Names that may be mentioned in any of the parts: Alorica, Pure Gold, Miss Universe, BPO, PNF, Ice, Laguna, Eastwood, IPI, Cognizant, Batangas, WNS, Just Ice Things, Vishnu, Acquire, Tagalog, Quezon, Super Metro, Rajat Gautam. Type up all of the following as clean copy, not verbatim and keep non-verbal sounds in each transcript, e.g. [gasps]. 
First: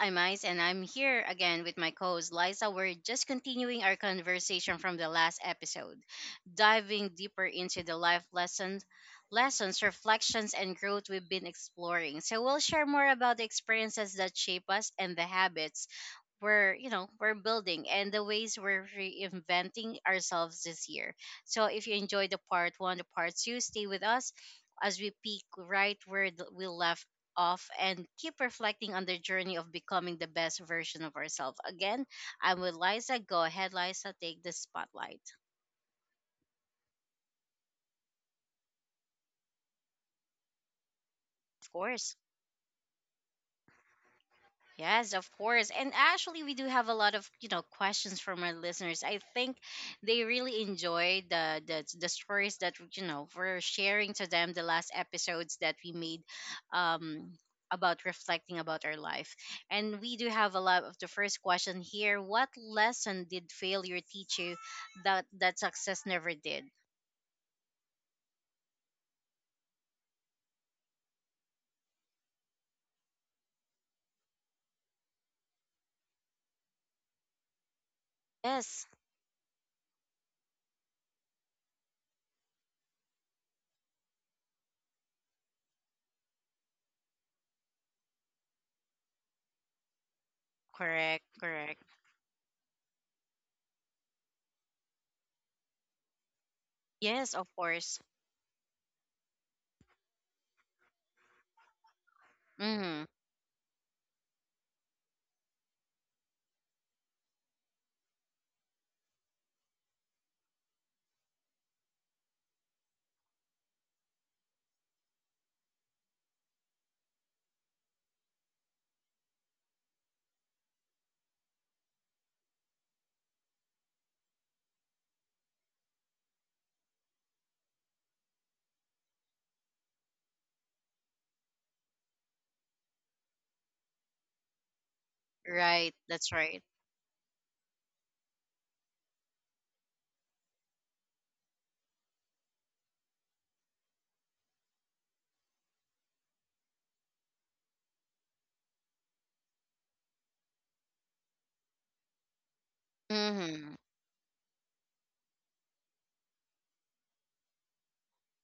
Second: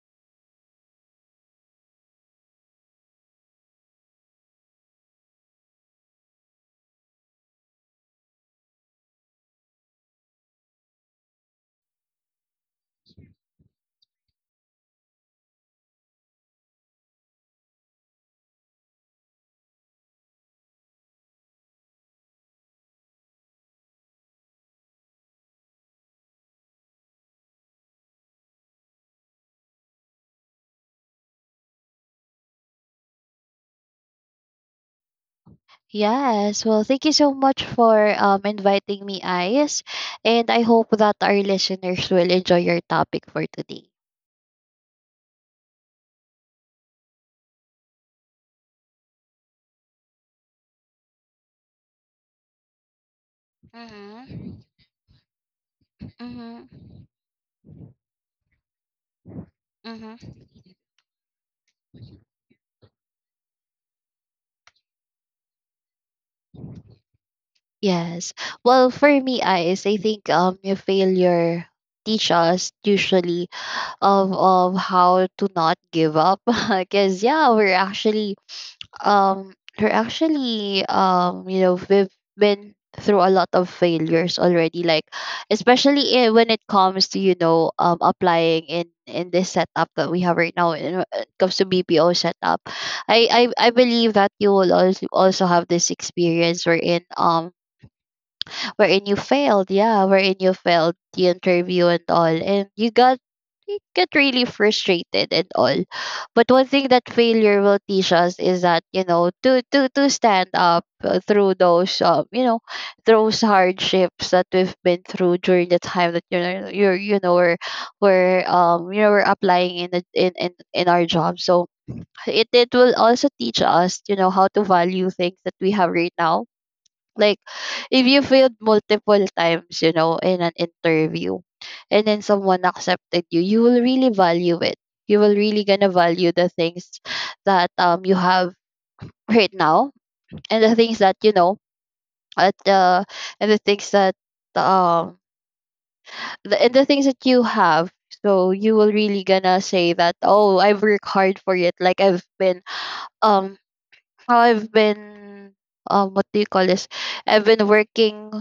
I'm Ice and I'm here again with my co-host Liza. We're just continuing our conversation from the last episode, diving deeper into the life lessons, lessons, reflections, and growth we've been exploring. So we'll share more about the experiences that shape us and the habits we're you know we're building and the ways we're reinventing ourselves this year. So if you enjoyed the part one, the part two, stay with us as we peek right where we left off and keep reflecting on the journey of becoming the best version of ourselves again. I'm with Liza. Go ahead, Liza, take the spotlight. Yes, well, thank you so much for inviting me, Ice. And I hope that our Of listeners course. will enjoy your topic for today. Yes, of course. And actually, we do have a lot of questions from our listeners. I think they really enjoyed the stories that we're sharing to them, Mhm. the last episodes that we made, Mhm. um, about reflecting about our life, and we do Mhm. have a lot of the first question here. What lesson did failure teach you that success never did? Yes. Well, for me, Ice, I think your failure teach us usually of how to not give up [laughs] because yeah Yes, um we're actually we've been through a lot of failures already, like especially when it comes to applying in this setup that we have right now in when correct, it comes to correct. BPO setup. I believe that you will also have this experience wherein Yes, of course. You failed, yeah, wherein you failed the interview and all, and Hmm. You get really frustrated and all. But one thing that failure will teach us is that, you know, to stand up through those those hardships that we've been through during the time that, you know, we're applying in the, in our job. So it will also teach us, you know, how to value things that we have right now. Like if you failed multiple times, you know, in an interview and then someone accepted you, you will really value it. You will really gonna Right, that's value the right. things that you have right now and the things that you know at and the things that um and the things that you have. So you will really gonna say that, oh, I work hard for it. Like um Hmm. I've been what do you call this? I've been working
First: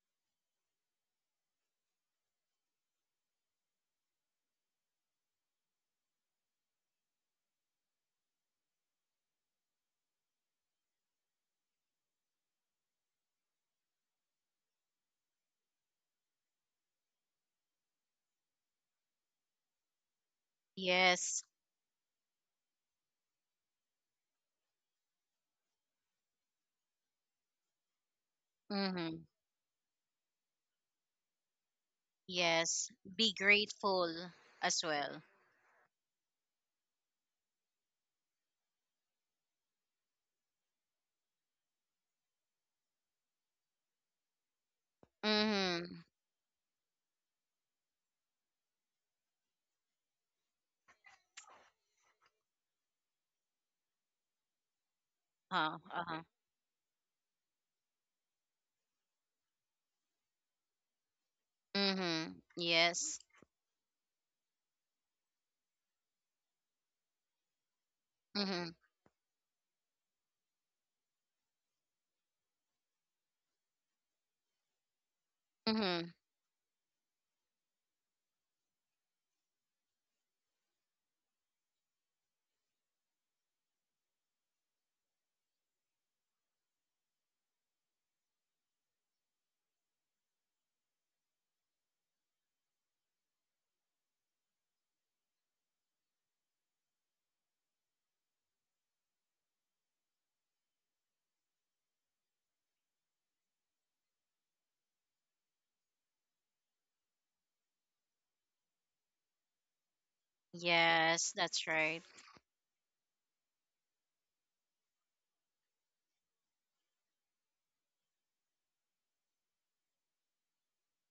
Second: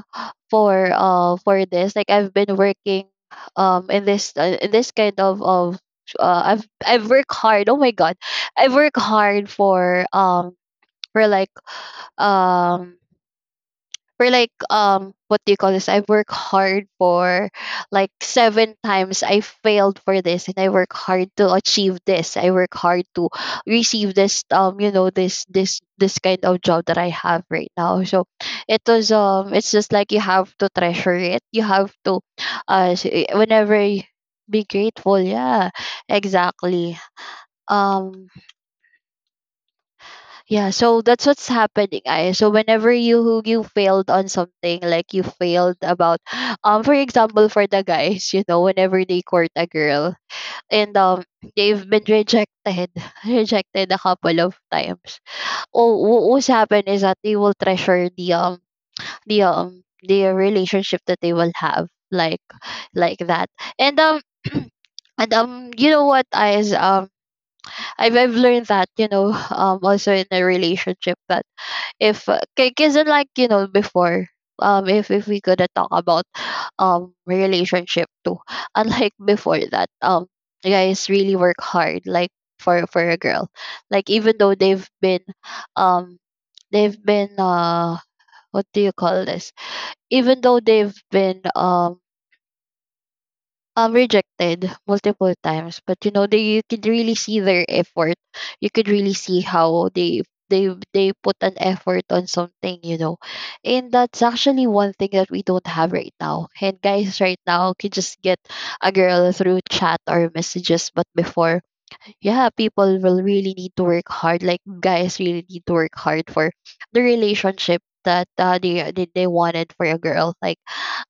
for this. Like I've been working in this kind of I've worked hard. Oh my god. I've worked hard for like um for like what do you call this I work hard for like seven times I failed for this and I work hard Yes. to achieve this I work hard to receive this, this this kind of job that I have right now. So it was Mm-hmm. It's just like you have to treasure it, you have to Yes. Be whenever grateful be as grateful, well. yeah. Exactly. um yeah, so that's what's happening. I So whenever you failed on something, like you failed Mm-hmm. about [gasps] for example, for the guys, you know, whenever they court a girl and they've been rejected, [laughs] rejected a couple of times. Oh, Uh-huh. What's happened is that they will treasure the relationship that they will have, Mm-hmm. Yes. like that. And [clears throat] and you know what I is I've learned Mm-hmm. that, you know, [sighs] also in a relationship that if ca- cause like, you know, before, if we gonna talk Mm-hmm. about relationship too, [laughs] unlike before that, guys really work hard, like for a girl, like even though um, they've been what do you call this? Even though they've been rejected multiple times, but you know they, you could really see their effort, you could really see how they put an effort on something, you know. And that's actually one thing that we don't have right now, and guys right now can just get a girl through chat or messages. But Yes, before, that's right. yeah, people will really need to work hard. Like guys really need to work hard for the relationship that, they wanted for a girl. Like,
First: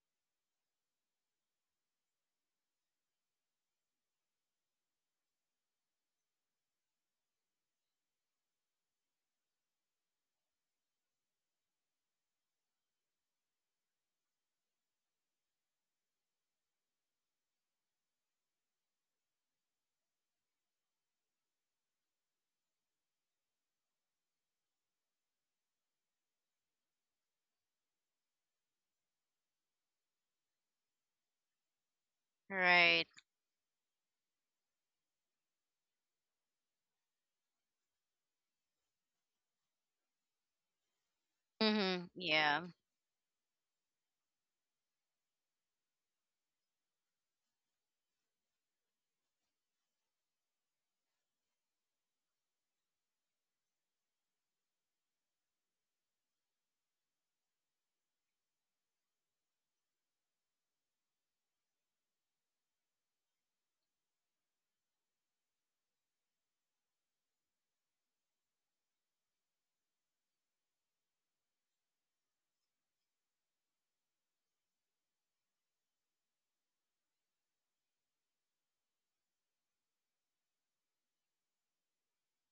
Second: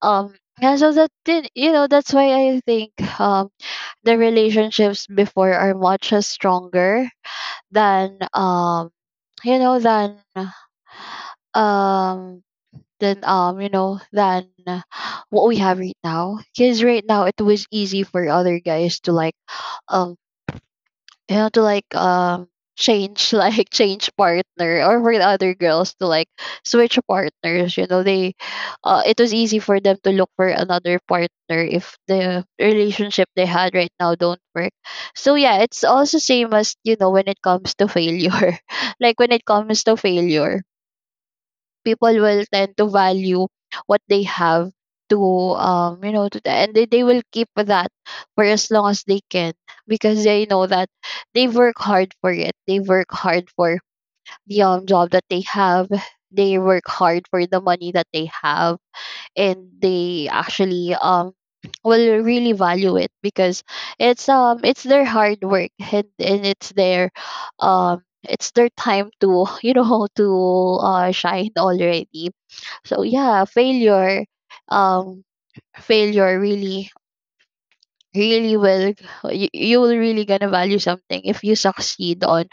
um, yeah. So that, did you know that's why I think um the relationships before are much stronger than you know um than you know than what we have right now. Because right now it was easy for other guys to um. Like change [laughs] like change partner, or for the other girls to like switch partners. You know, they, it was easy for them to look for another partner if the Right. relationship they had right now don't work. So yeah, it's also same as, you know, when it comes to failure [laughs] like when it comes to failure, Mm-hmm. people will Yeah. tend to value what they have to they will keep that for as long as they can, because they know that they work hard for it. They work hard for the job that they have, they work hard for the money that they have, and they actually will really value it because it's their hard work, and it's their time to [laughs] you know to shine already. So yeah, um failure really really will, you will really gonna value something if you succeed on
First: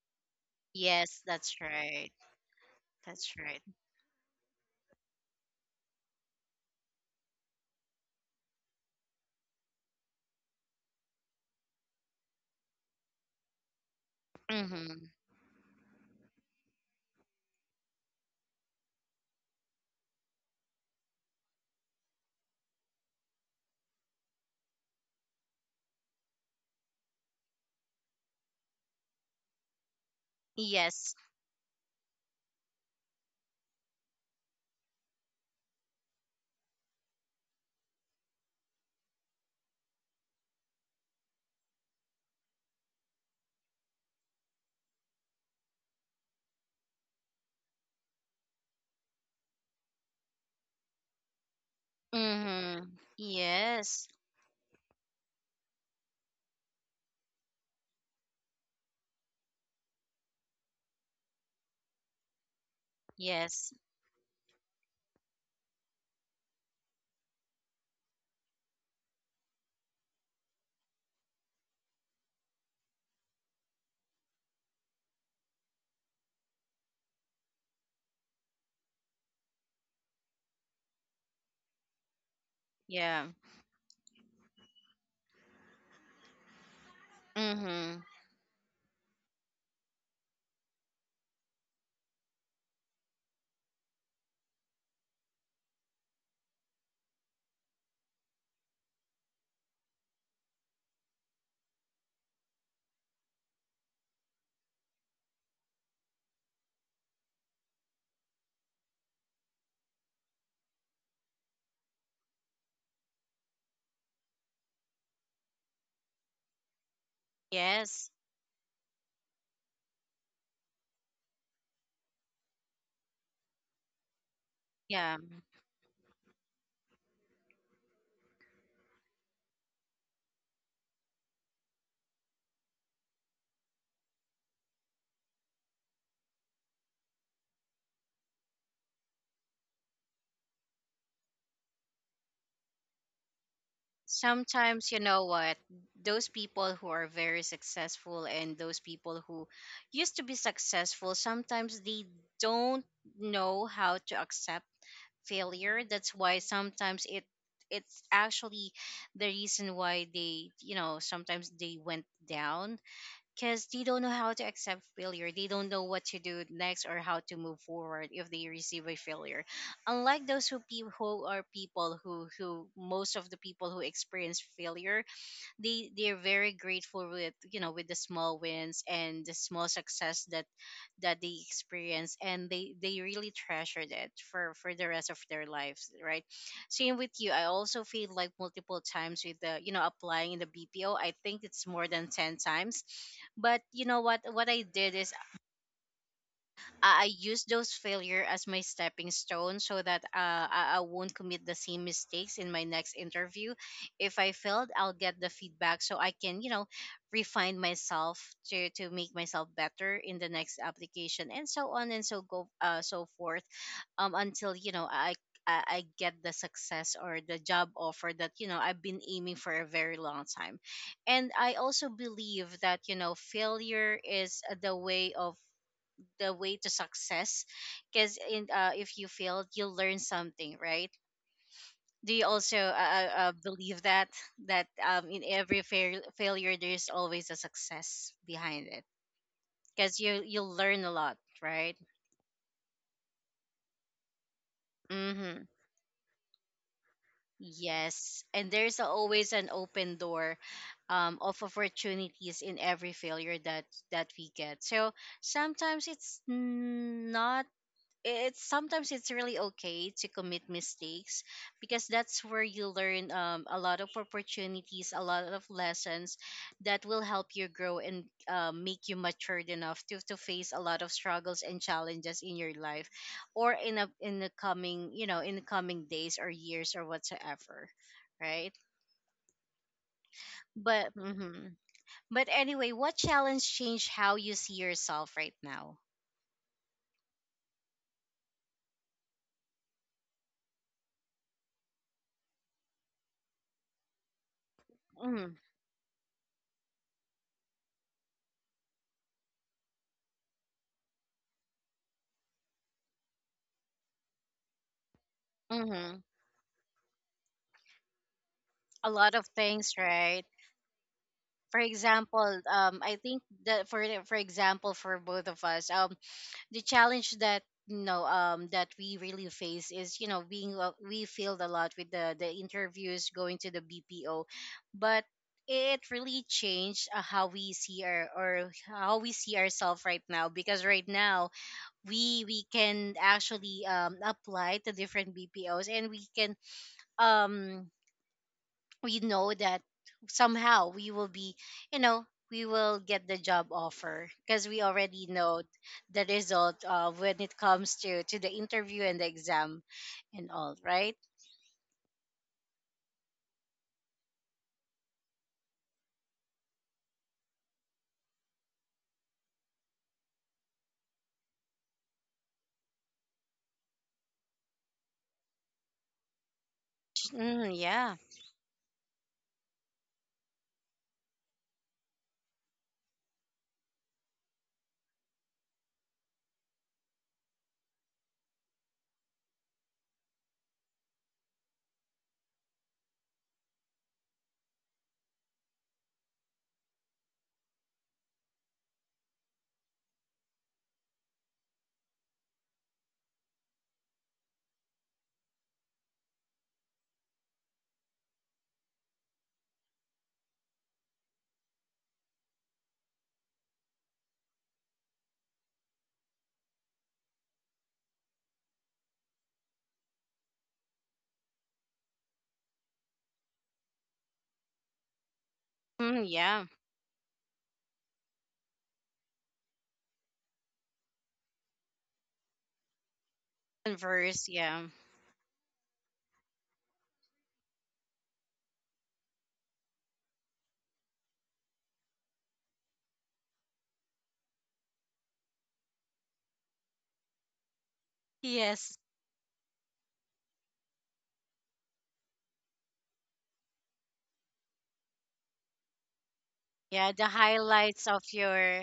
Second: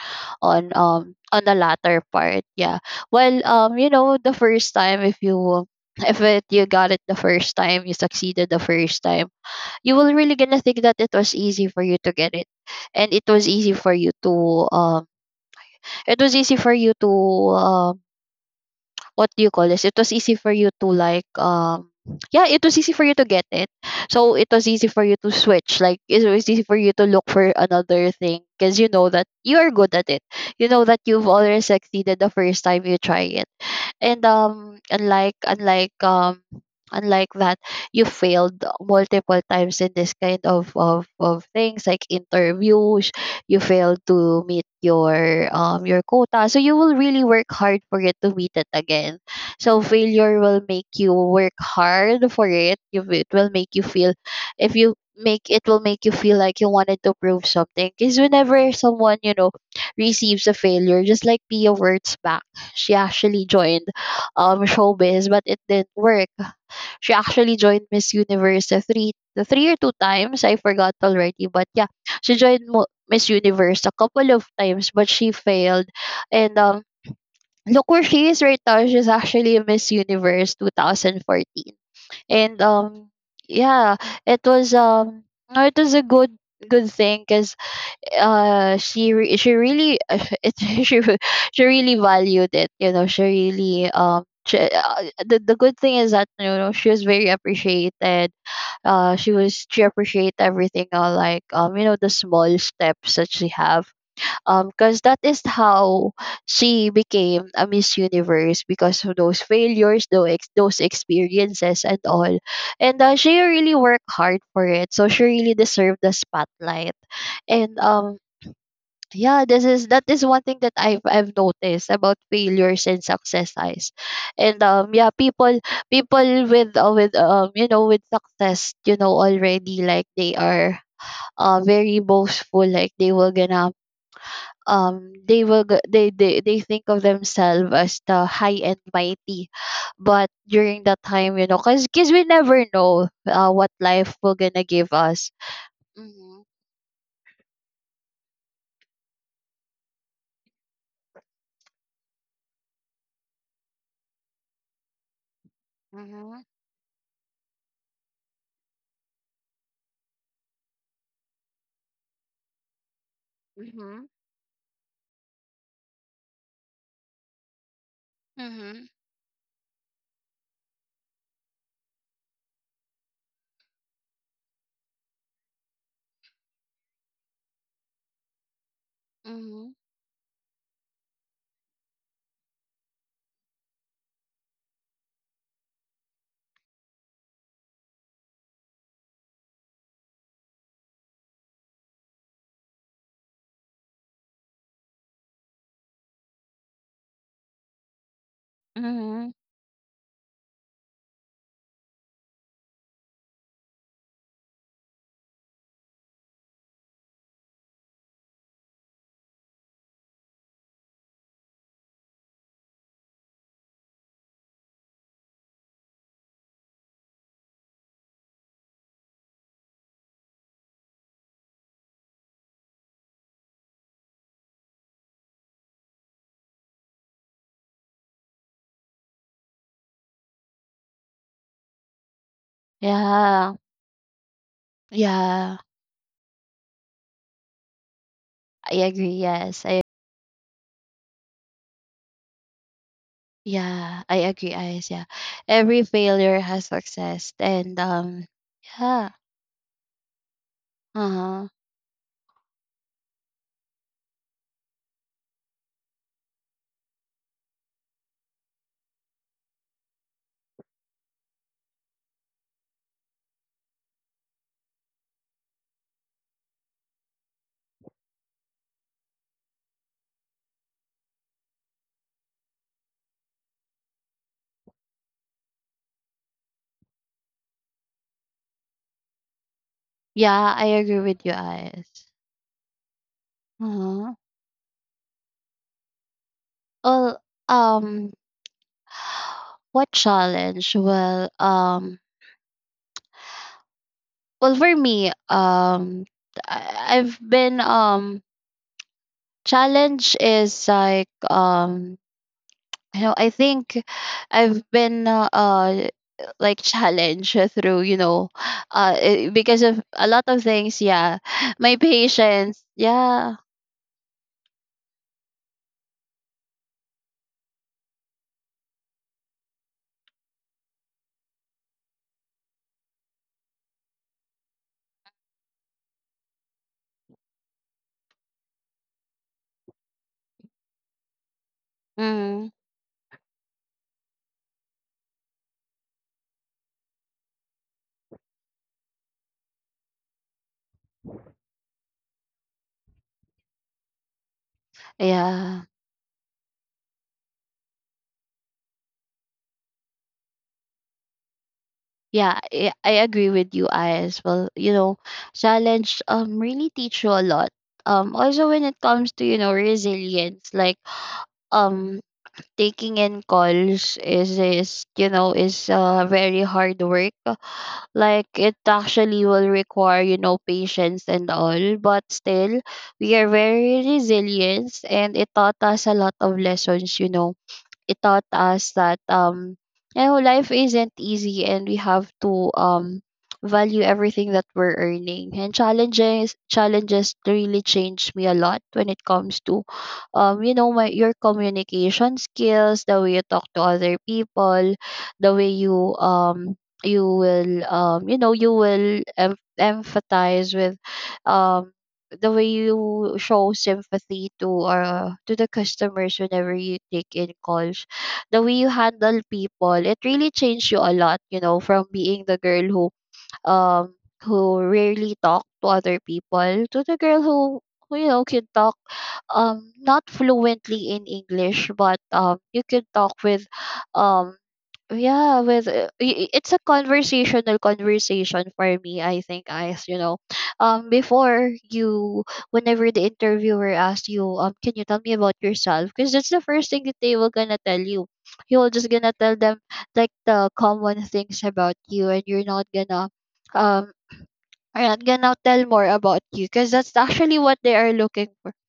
Yes, on the that's latter right. part, yeah. That's Well, right. um, you know, the first time, if you, if it you got it the first time, you succeeded the first time, you will really gonna think that it was easy for you to get it, and it was easy for you to um Mm-hmm. it was easy for you to um what do you call this? It was easy for you to yeah, it was easy for you to get it. So it was easy for you to switch. Like it was easy for you to look for another thing because you know that you are good at it. You know that Yes. you've already succeeded the first time you try it. And um, unlike that, you failed multiple times in this kind of things like interviews. You failed to meet your quota, so you will really work hard for it to meet it again. So failure will make you work hard for it. Mm-hmm. You It will make you Yes. feel, if you make it will make you feel like you wanted to prove something, because whenever someone, you know, receives a failure, just like Pia words back, she actually Yes. joined showbiz, but it didn't work. She actually joined Miss Universe three the three or two times. I forgot already, but yeah, she joined Miss Universe a couple of times, but she failed. And look where she is right now. She's actually Miss Universe 2014, and Yeah. yeah, it was no, it was a good thing, cause Mm-hmm. She really [laughs] it she re- she really valued it, you know, she really she, the good thing is that, you know, she was very appreciated, she was, she appreciate everything, like you know the small steps that she have, because that is how she became a Miss Universe, because of those failures, those experiences and all. And she really worked hard for it, so she really deserved the spotlight. And Yes. um, yeah, this is that is one thing that I've noticed about failures and successes. And um, yeah, Yeah. people, people with, with success, you know, already, like they are very boastful, like they were gonna they will they think of themselves as the high and mighty. But during that time, you know, because we never know, what life will gonna give Sometimes, you know us. what, those Mm-hmm. people who are very successful and those people who used to be successful, sometimes they don't know how to accept failure. That's why Hmm. sometimes it's actually the reason why they, you know, sometimes they went down because they don't Hmm. know how to accept failure. They don't know what to do next or how to move forward if they receive a failure. Unlike those who, who are people who most of the people who experience failure, they they're very grateful with, you know, with the small wins and the small Hmm. success that that they experience, and they really treasured it for the rest of their lives, right? Same with you, I also feel like multiple times with the, you know, applying in the BPO, I think it's more than 10 times, but you know what I did is I use those failure as my stepping Hmm. stone so that I won't commit the same mistakes in my next interview. If I failed, I'll get the feedback so I can, you know, refine myself to make myself better in the next application, and so on and so go so forth until, you know, I get the success or the job offer that, you know, I've been aiming for a very long time. And I also believe that, you know, failure is the way of the way to success, because in if you failed, you'll learn something, right? Do you also Yeah. believe that that in Yeah. every failure there's always a success behind I it, agree. Yes. I because you you'll learn a lot, right? Yeah, I agree, Ice. Yeah. Mm-hmm. Every failure has success. And um, Yes, and there's yeah. always an open door of Uh-huh. opportunities in every failure that that we get. So sometimes it's not, it's sometimes it's really okay to commit mistakes, because that's where you learn a lot of opportunities, a lot of lessons that will help you grow and make you matured enough to face a lot of struggles and challenges in your life, or in a in the coming, you know, in the coming days or years or whatsoever, right? Yeah, I But agree with you, Ice. but anyway, what challenge changed Uh-huh. how you see yourself right now? Well, um, what challenge? Well, for me, Mm-hmm. I've been challenge is like you know, I think I've been uh, uh Mm-hmm. like challenge through you know A uh lot of eh, because things, of a lot right? of things, yeah, For my example, patience. I think Yeah, that for example, for both of us, the challenge that, you know, that we really face is, you know, being we failed a lot with the interviews going to the BPO, but it really changed how we see our, or how we see ourselves right now, because right now we mm, can actually apply to different BPOs and we can um we know that somehow we will be, you know, we will get the job offer because we already know yeah. the result of when it comes to the interview and the exam and all, right? I agree with you. I as well, you know, challenge really teach you a lot, also when it comes to, you know, resilience. Like, um taking in calls is you know, is very hard work. Mm, yeah. Like, it actually will require, you know, patience and all, but still we are very resilient and it taught us a lot of lessons, you know. It taught us that, you know, life isn't easy and we have to, value everything that we're earning. And challenges really changed me a lot when it comes to, you know, my your communication skills, the way you talk to other people, the way you you will you know, you empathize with, um the way you show sympathy to the customers whenever you take in calls, the way you handle people. It really changed you a lot, you know, from being the girl who, um who rarely talk to other Mm, yeah. people, to the girl who, you know, can talk, not fluently in English, but you can talk with, Converse, um yeah. yeah, with it's a conversation for me, I think, guys, you know. Before you Whenever the interviewer asks you, can you tell me about yourself, because that's the first thing that they will gonna tell you, you will Yes. just gonna tell them like the common things about you, and you're not gonna um are not gonna tell more about you, because that's Yeah, the actually what they are highlights of looking for. your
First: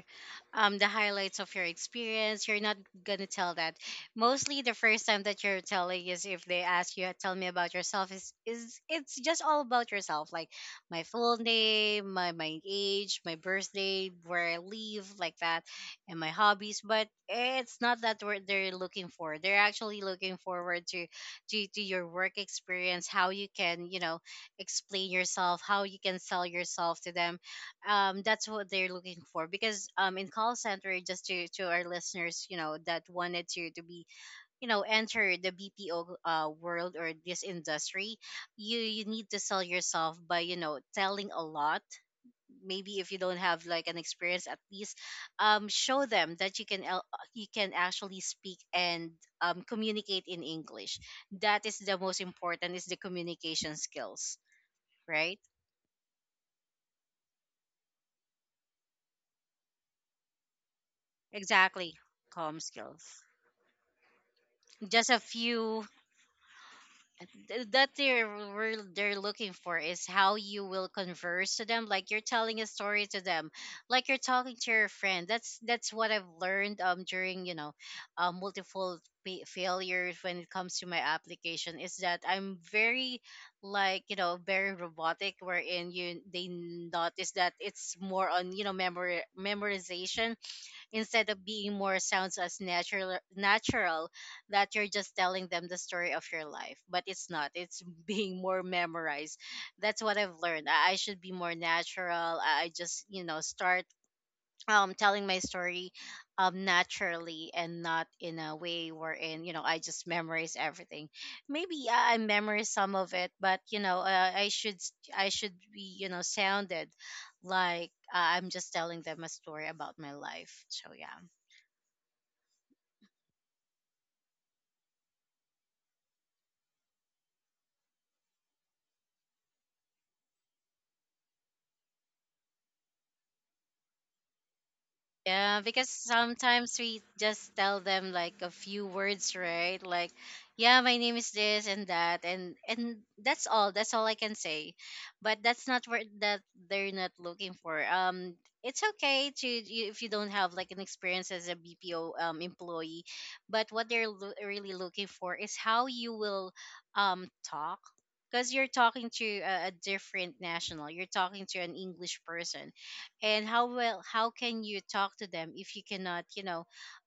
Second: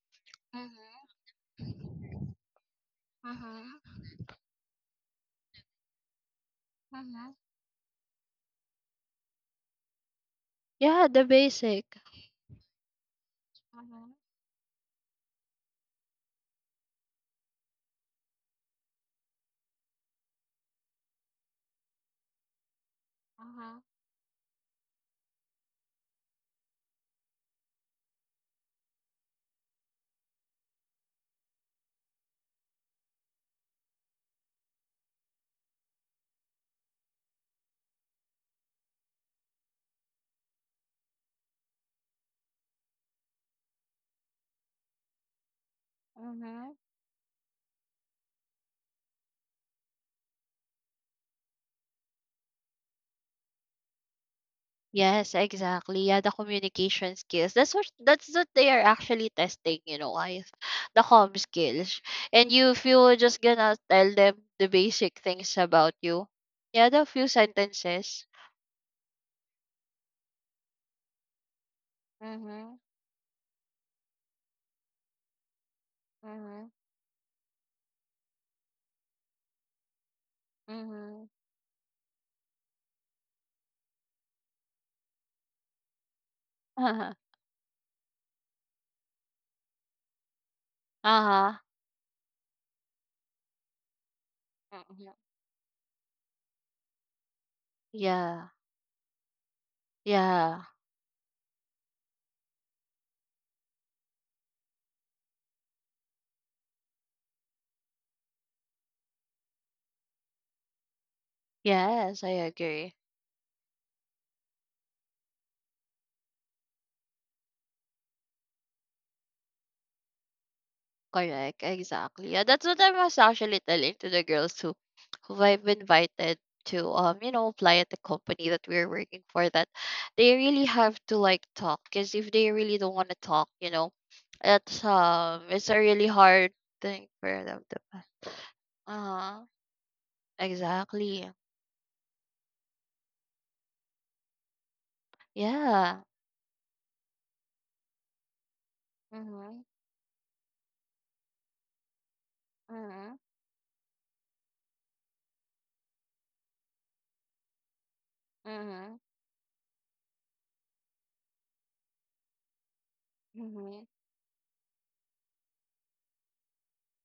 the Mm-hmm. highlights of your experience. You're not gonna tell that. Mm-hmm. Mostly the first time that you're telling is, if they ask you, Mm-hmm. tell me about yourself, is it's just all about yourself. Like my Yeah, the full basic. name, my age, my birthday, Mm-hmm. where I live, like that, and my hobbies. But it's not that what they're looking for. They're actually looking forward to to your work experience, how you Mm-hmm. can, you know, explain yourself, how you can sell yourself to them. That's what they're looking for because in call center, just to our listeners, you know, that wanted to be, you know, enter the BPO world or this industry, you need to sell yourself by, you know, telling a lot. Maybe if you don't have like an experience, at least show them that you Mm-hmm. can you can actually speak and communicate in English. That is the most important, is the communication skills, Yes, right? exactly. Yeah, the communication skills. That's what, that's what they are actually testing, you know, guys. The comm Exactly. skills. And Calm you, if you were skills. just gonna tell them the Just basic a things few about you. Yeah, the few that sentences. they're they're looking for is how you will converse to them, like you're telling a Mm-hmm. story to them, like you're talking to your friend. That's what I've Mm-hmm. learned during, you know, multiple failures when it comes to my Mm-hmm. [laughs] application, is that I'm very, like, you know, very robotic, wherein you, they Uh-huh. notice that it's more on, you know, memorization instead of Uh-huh. being more sounds as natural natural, that you're Mm-hmm. just telling them the story of your life, but it's not, it's [laughs] being Yeah. more memorized. That's what I've Yeah. learned. I should be more natural. I just, you know, start telling my story naturally, and not in a way wherein, you know, I just memorize everything. Maybe yeah, I Yes, I memorize some agree. of it, but you know I should I should be, you know, sounded like I'm just telling them a story about my life, so yeah. Correct, exactly. Yeah, that's what I was actually telling to the girls who I've invited to, you know, apply at the company that we're working for, that they really have to like talk, because if they really don't want to talk, you know, Yeah, it's a because really hard sometimes we thing for just them to tell pass. them like a few words, uh right? Like, yeah, my name exactly. is this and that, and that's all. That's all I can say. But that's not Yeah. what that they're not looking for. It's okay to Mm-hmm. If you don't have like an experience as a BPO employee, Mm-hmm. but what they're really looking for is how you will talk. Because you're Mm-hmm. talking to a different national, you're talking to an English person, and how Mm-hmm. well, how can you talk to them if you cannot, you know,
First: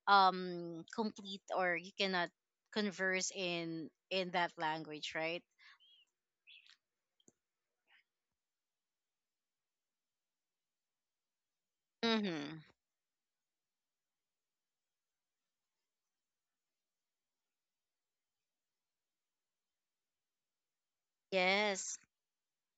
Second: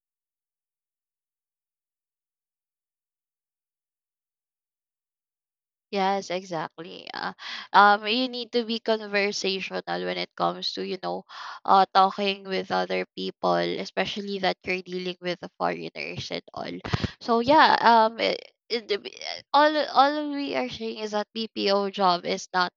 complete, or you cannot converse in that language, right? Yes, exactly. You need to be conversational when it comes to, you know, talking Mm-hmm. with other people, especially that you're dealing with the foreigners and all. So yeah, all we are saying is that BPO Yes. job is not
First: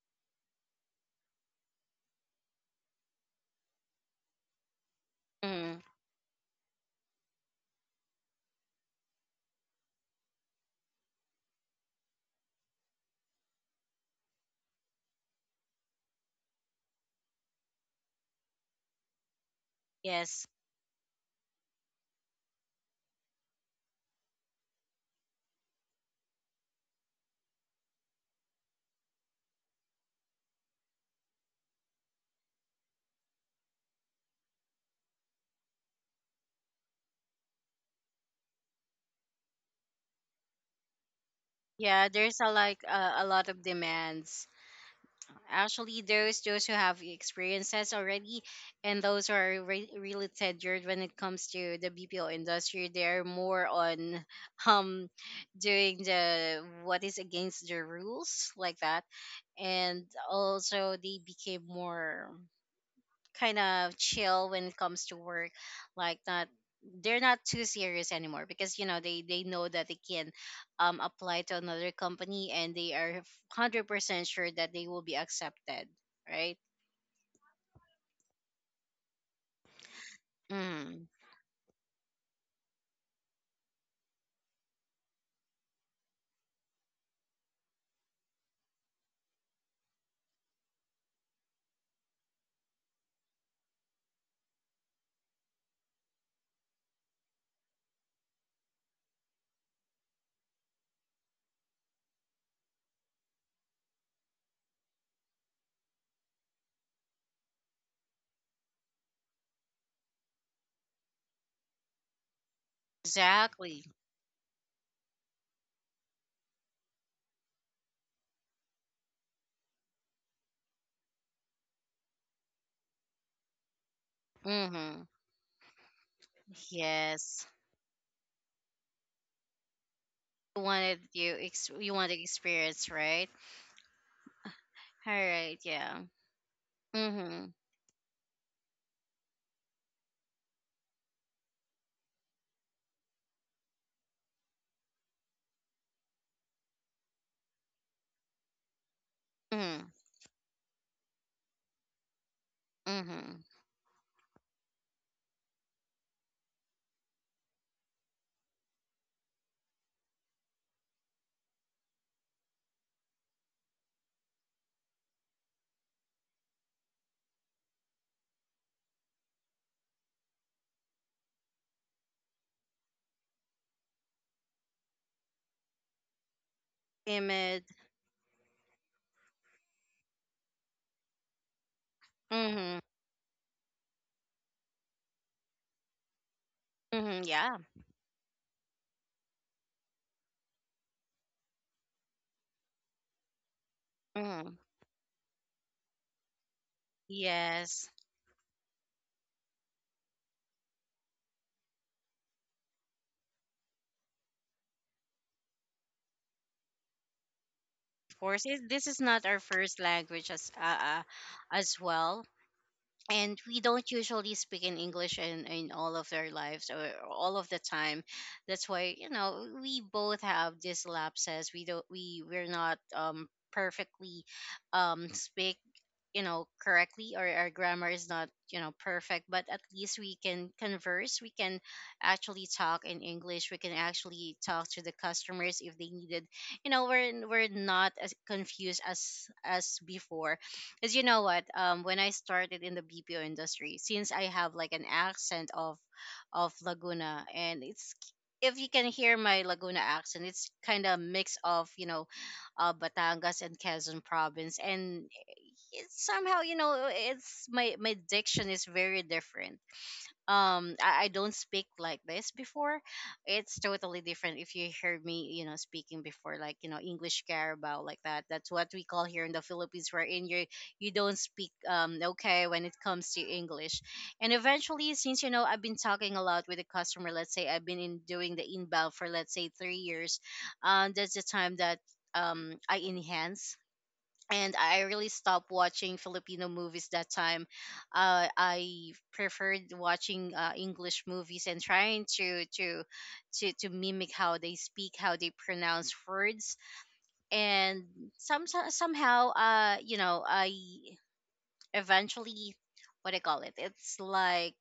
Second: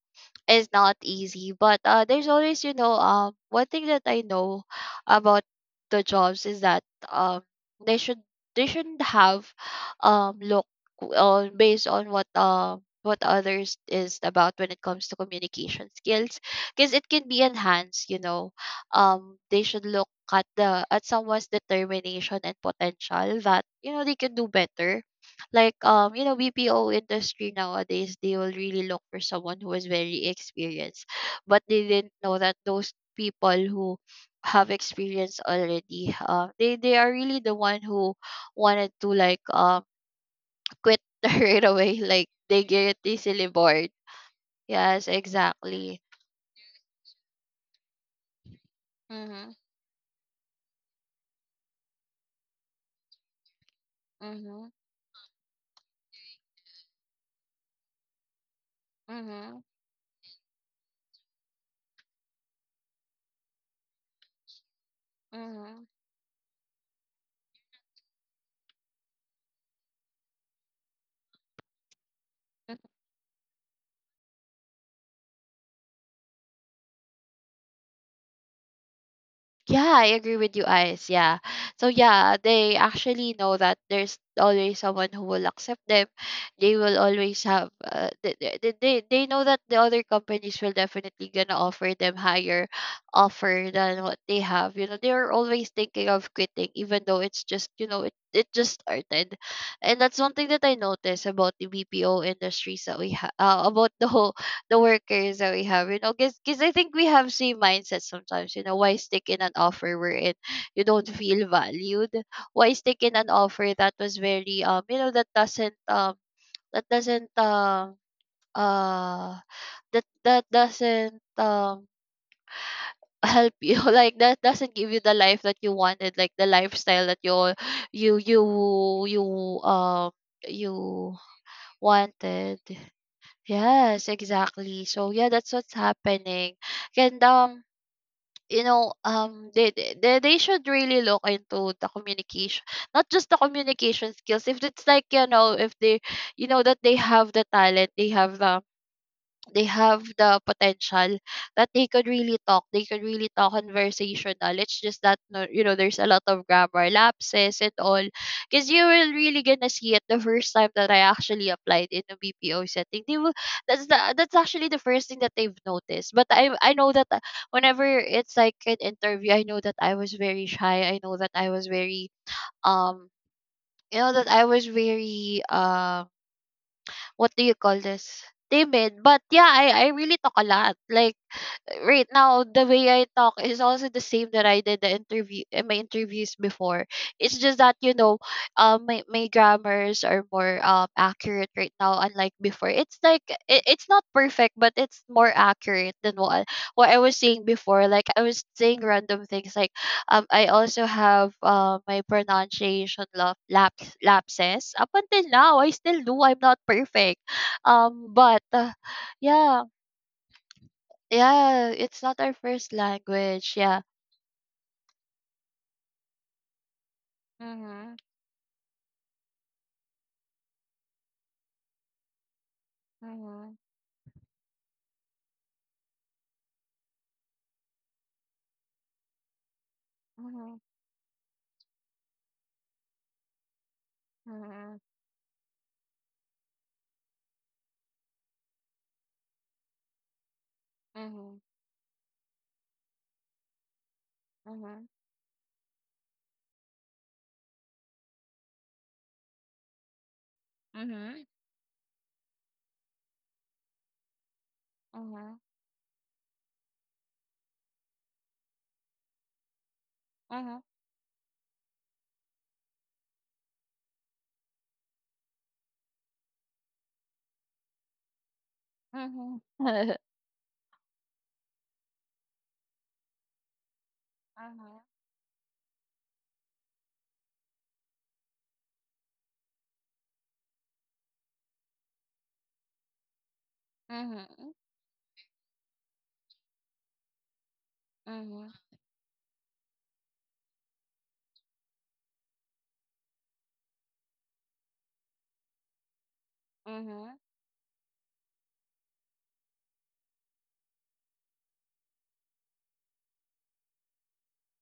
is not easy, but there's always, you know, one thing that I know about Mm-hmm. the jobs is that, um they should they shouldn't have, look on based on what others is about when it comes to communication skills, because it can be enhanced, you know. They should look at Yes. the at someone's determination and potential, that you know, they can do better. Like, you know, BPO industry nowadays, they will really look for someone who is very experienced, but they didn't know that those people who have experience already, they are really the one who wanted to like, quit [laughs] right away, Yeah, like there's a they like get a easily lot of bored. demands. Yes, exactly. Actually, those who have experiences already, and those who Mhm. are really tenured when it comes to the BPO industry, they're more on [laughs] Mhm. um doing the what is against the rules, like that, Mhm. and also they became more kind of chill when it comes to work, Mhm. like not, they're not too serious anymore, because you know they know that they can apply to another company and they are 100% sure that they will be accepted, right? Yeah, I agree with you, Ice. Mm. Yeah. So yeah, they actually know that there's always someone who will accept them. They will always have they know that the other companies will definitely gonna offer them higher offer than what they have. You know, they are always thinking of quitting, even though it's just, you know, it just started. And that's one thing that I noticed about the BPO industries that we have, about the workers that we have, you know, because I think we have same mindset sometimes. You know, why stick in an offer wherein you don't feel valued? Why stick in an offer Exactly. that was very, you know, that that doesn't um uh doesn't, help you, [laughs] like that doesn't give you Mm-hmm. the life that you wanted, like the lifestyle that Yes. You you you um You you wanted, you you want to wanted. experience, right? Yes, exactly. So All yeah, that's right, what's yeah. happening. And Mm-hmm. You know, they should really look into the communication, not just the communication skills. If it's like, you know, if they, you know, that they have the talent, they have the, they Mm-hmm. have the potential, that they could really Mm-hmm. talk conversational. It's just that you know, there's a lot of grammar lapses and all, because you will really gonna see it. The first time that I actually applied in a BPO setting, they will that's the, that's actually the first thing that they've noticed. But I know that, whenever it's like an interview, I know that I was very shy, I know that I was very, um you know that I was very, what do you Image. call this? Timid. But yeah, I really talk a lot. Like right now, the Mm-hmm. way I talk is also the same that I did the interview in my interviews before. Mm-hmm. It's Yeah. just that, you know, my grammars are more accurate right now, unlike before. It's like it's not perfect, Mm-hmm. but it's more accurate than what I was saying before. Yes. Like I was saying random things. Like I also have, my pronunciation lapses up until now. I still do. I'm not perfect. But Course it, this is not our yeah, first language yeah, as it's not well, our first and language. we Yeah. don't usually speak in English in all of their lives or all of the Mm-hmm. time. That's why, you know, we both have these lapses. We don't, we we're not Mm-hmm. perfectly speak, you know, correctly, or our grammar is not, you know, perfect, but at least we can converse, we can actually talk in English, we can actually talk Mm-hmm. to the customers if they needed. You know, we're not as confused as before, because you know Mm-hmm. what, when I started in the BPO industry, since I have like Mm-hmm. an accent of Laguna, and it's, if you can hear my Laguna accent, it's kind of mix of, you know, Batangas and Quezon province. And it's somehow, you know, it's my diction is very different. I don't speak like this before. It's totally different. If you heard me, you know, speaking before, like, you know, english carabao, like that, that's what we call here in the Philippines, wherein you you don't speak, okay, when it comes to english. And eventually, since, you know, I've been talking a lot with the customer, let's say I've been in doing the inbound for let's say 3 years. That's the time that I enhance, and I really stopped watching Filipino movies that time. I preferred watching English movies and trying to mimic how they speak, how they pronounce words, and somehow, you know, I eventually, what I call it, it's like,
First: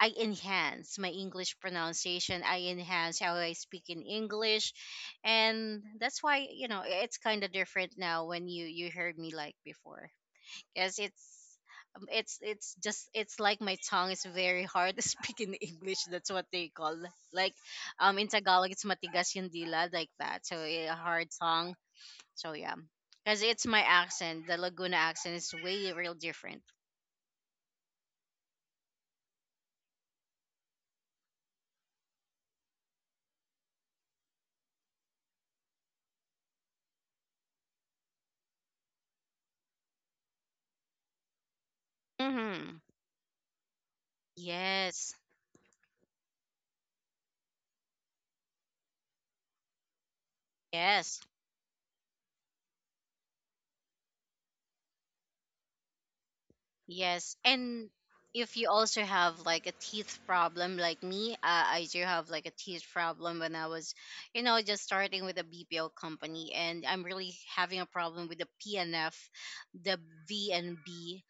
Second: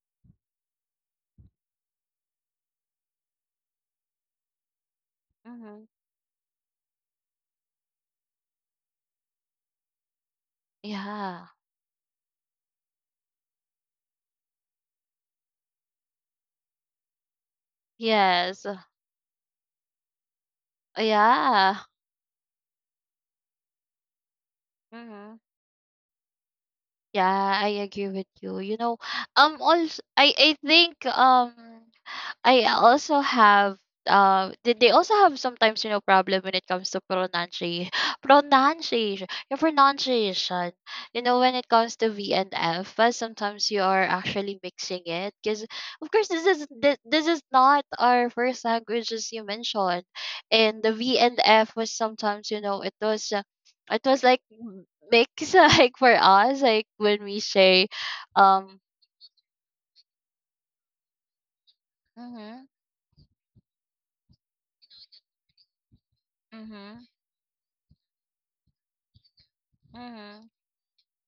I enhance my English pronunciation. I enhance how I speak in English, and Mm-hmm. that's why, you know, it's kind of different now when you heard me like before. Yes, it's, Yeah. It's just it's like my tongue is very hard to [laughs] speak in English. That's what they call, like, in Yes. Tagalog it's matigas yung dila, like that. So eh, a hard tongue. Yeah. So yeah, because it's my accent. The Laguna accent Mm-hmm. is way real different. Yeah, I agree with you. You know, also I think, I also have, they also have sometimes, you know, problem when it comes to pronunciation [laughs] pronunciation your pronunciation, you know, when it comes to V and Mm-hmm. F. But sometimes you are actually mixing Yes, it, because of course this is not our first language, as you mentioned. And the yes. V and F was sometimes, you know, it was, it was like mix [laughs] like for us, like when Yes, we say, and if you um also have like a teeth problem, like me, I do have like a hmm, teeth problem when I was, you know, just starting with a BPO company, and I'm hmm, really having a problem with the PNF, the hmm, V and B.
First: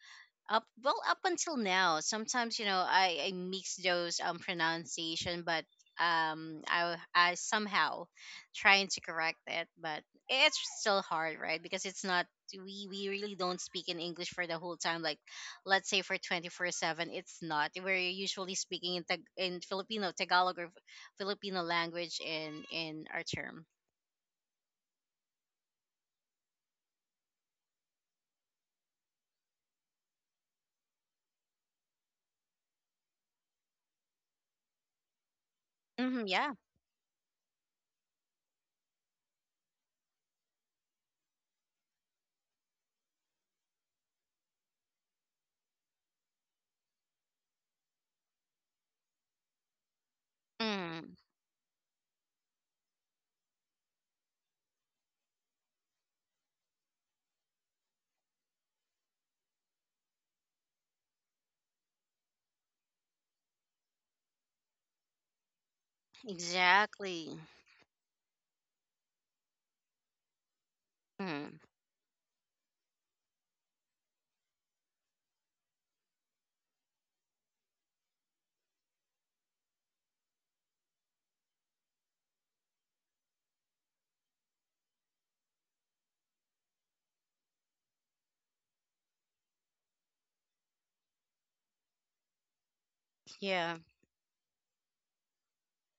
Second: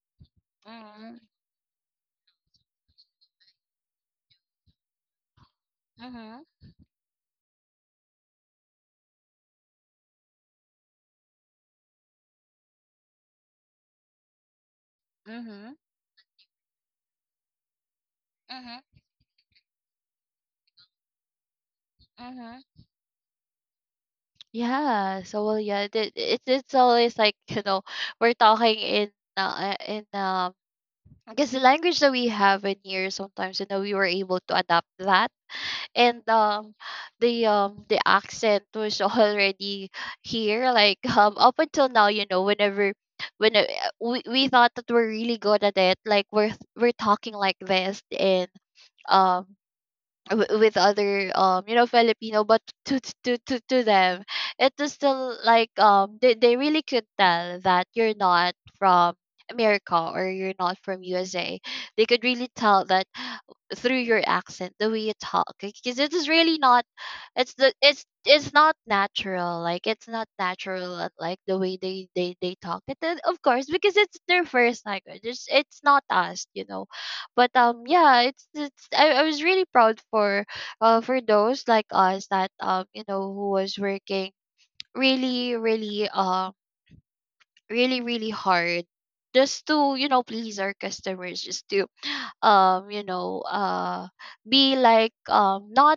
Up, well, hmm. up until now, sometimes, you know, I mix those pronunciation, but Mhm. I somehow trying to correct it, but it's still hard, right? Because it's not, we really don't speak in English for the whole time. Like, Mhm. let's say, for 24/7, it's not. We're usually Mhm. speaking in Filipino Tagalog or Filipino language Mhm. in our term. Yeah, so well, yeah, it's it's always like [laughs] you know, we're talking in, uh, uh, in um I guess the language that we have in here, sometimes, you know, we were able to adapt that. Hmm, And yeah. The, the accent was [laughs] already here. Like, up until now, you know, whenever, when we thought that we're really good at it, like we're talking like this. And, um with Mm, other, you know, Filipino, but to them, it is still like, they really could tell that you're not from America, or you're not from USA. They could really tell that through your accent, the way you talk, because it is really not, exactly. it's the it's not natural. Like it's not natural, like Mm, the way they they talk. And of course, because it's their first language, it's not us, you know. But, yeah, it's, I was really proud for, for those like us that, you know, who was working really really um really really hard, just to you know, please our customers, just to, you know, yeah. Be like, not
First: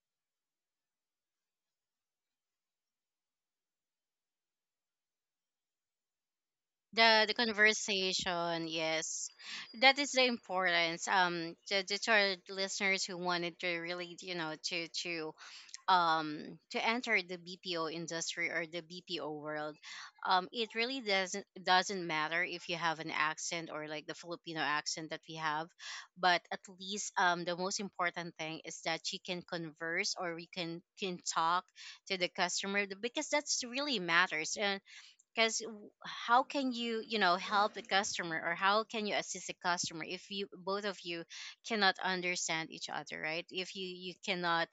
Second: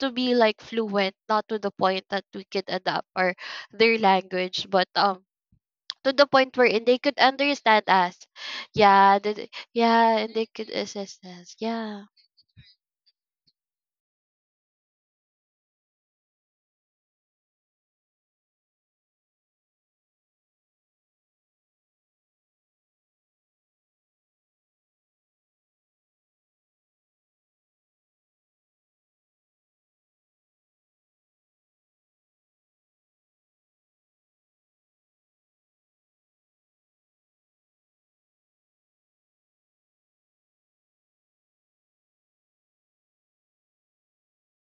to be like fluent, not to the point that we could adapt or their language, but, to the point wherein they could The understand us. conversation, Yeah, yes, the, that is yeah, the and they could importance, assist us, to yeah. our listeners who wanted to really, you know, to enter the BPO industry or the BPO world. It really doesn't matter if you have an accent or like the Filipino accent that we have. But at least, the most important thing is that you can converse, or we can talk to the customer, because that's really matters. Because how can you, you know, help the customer, or how can you assist the customer if you, both of you, cannot understand each other, right? If you cannot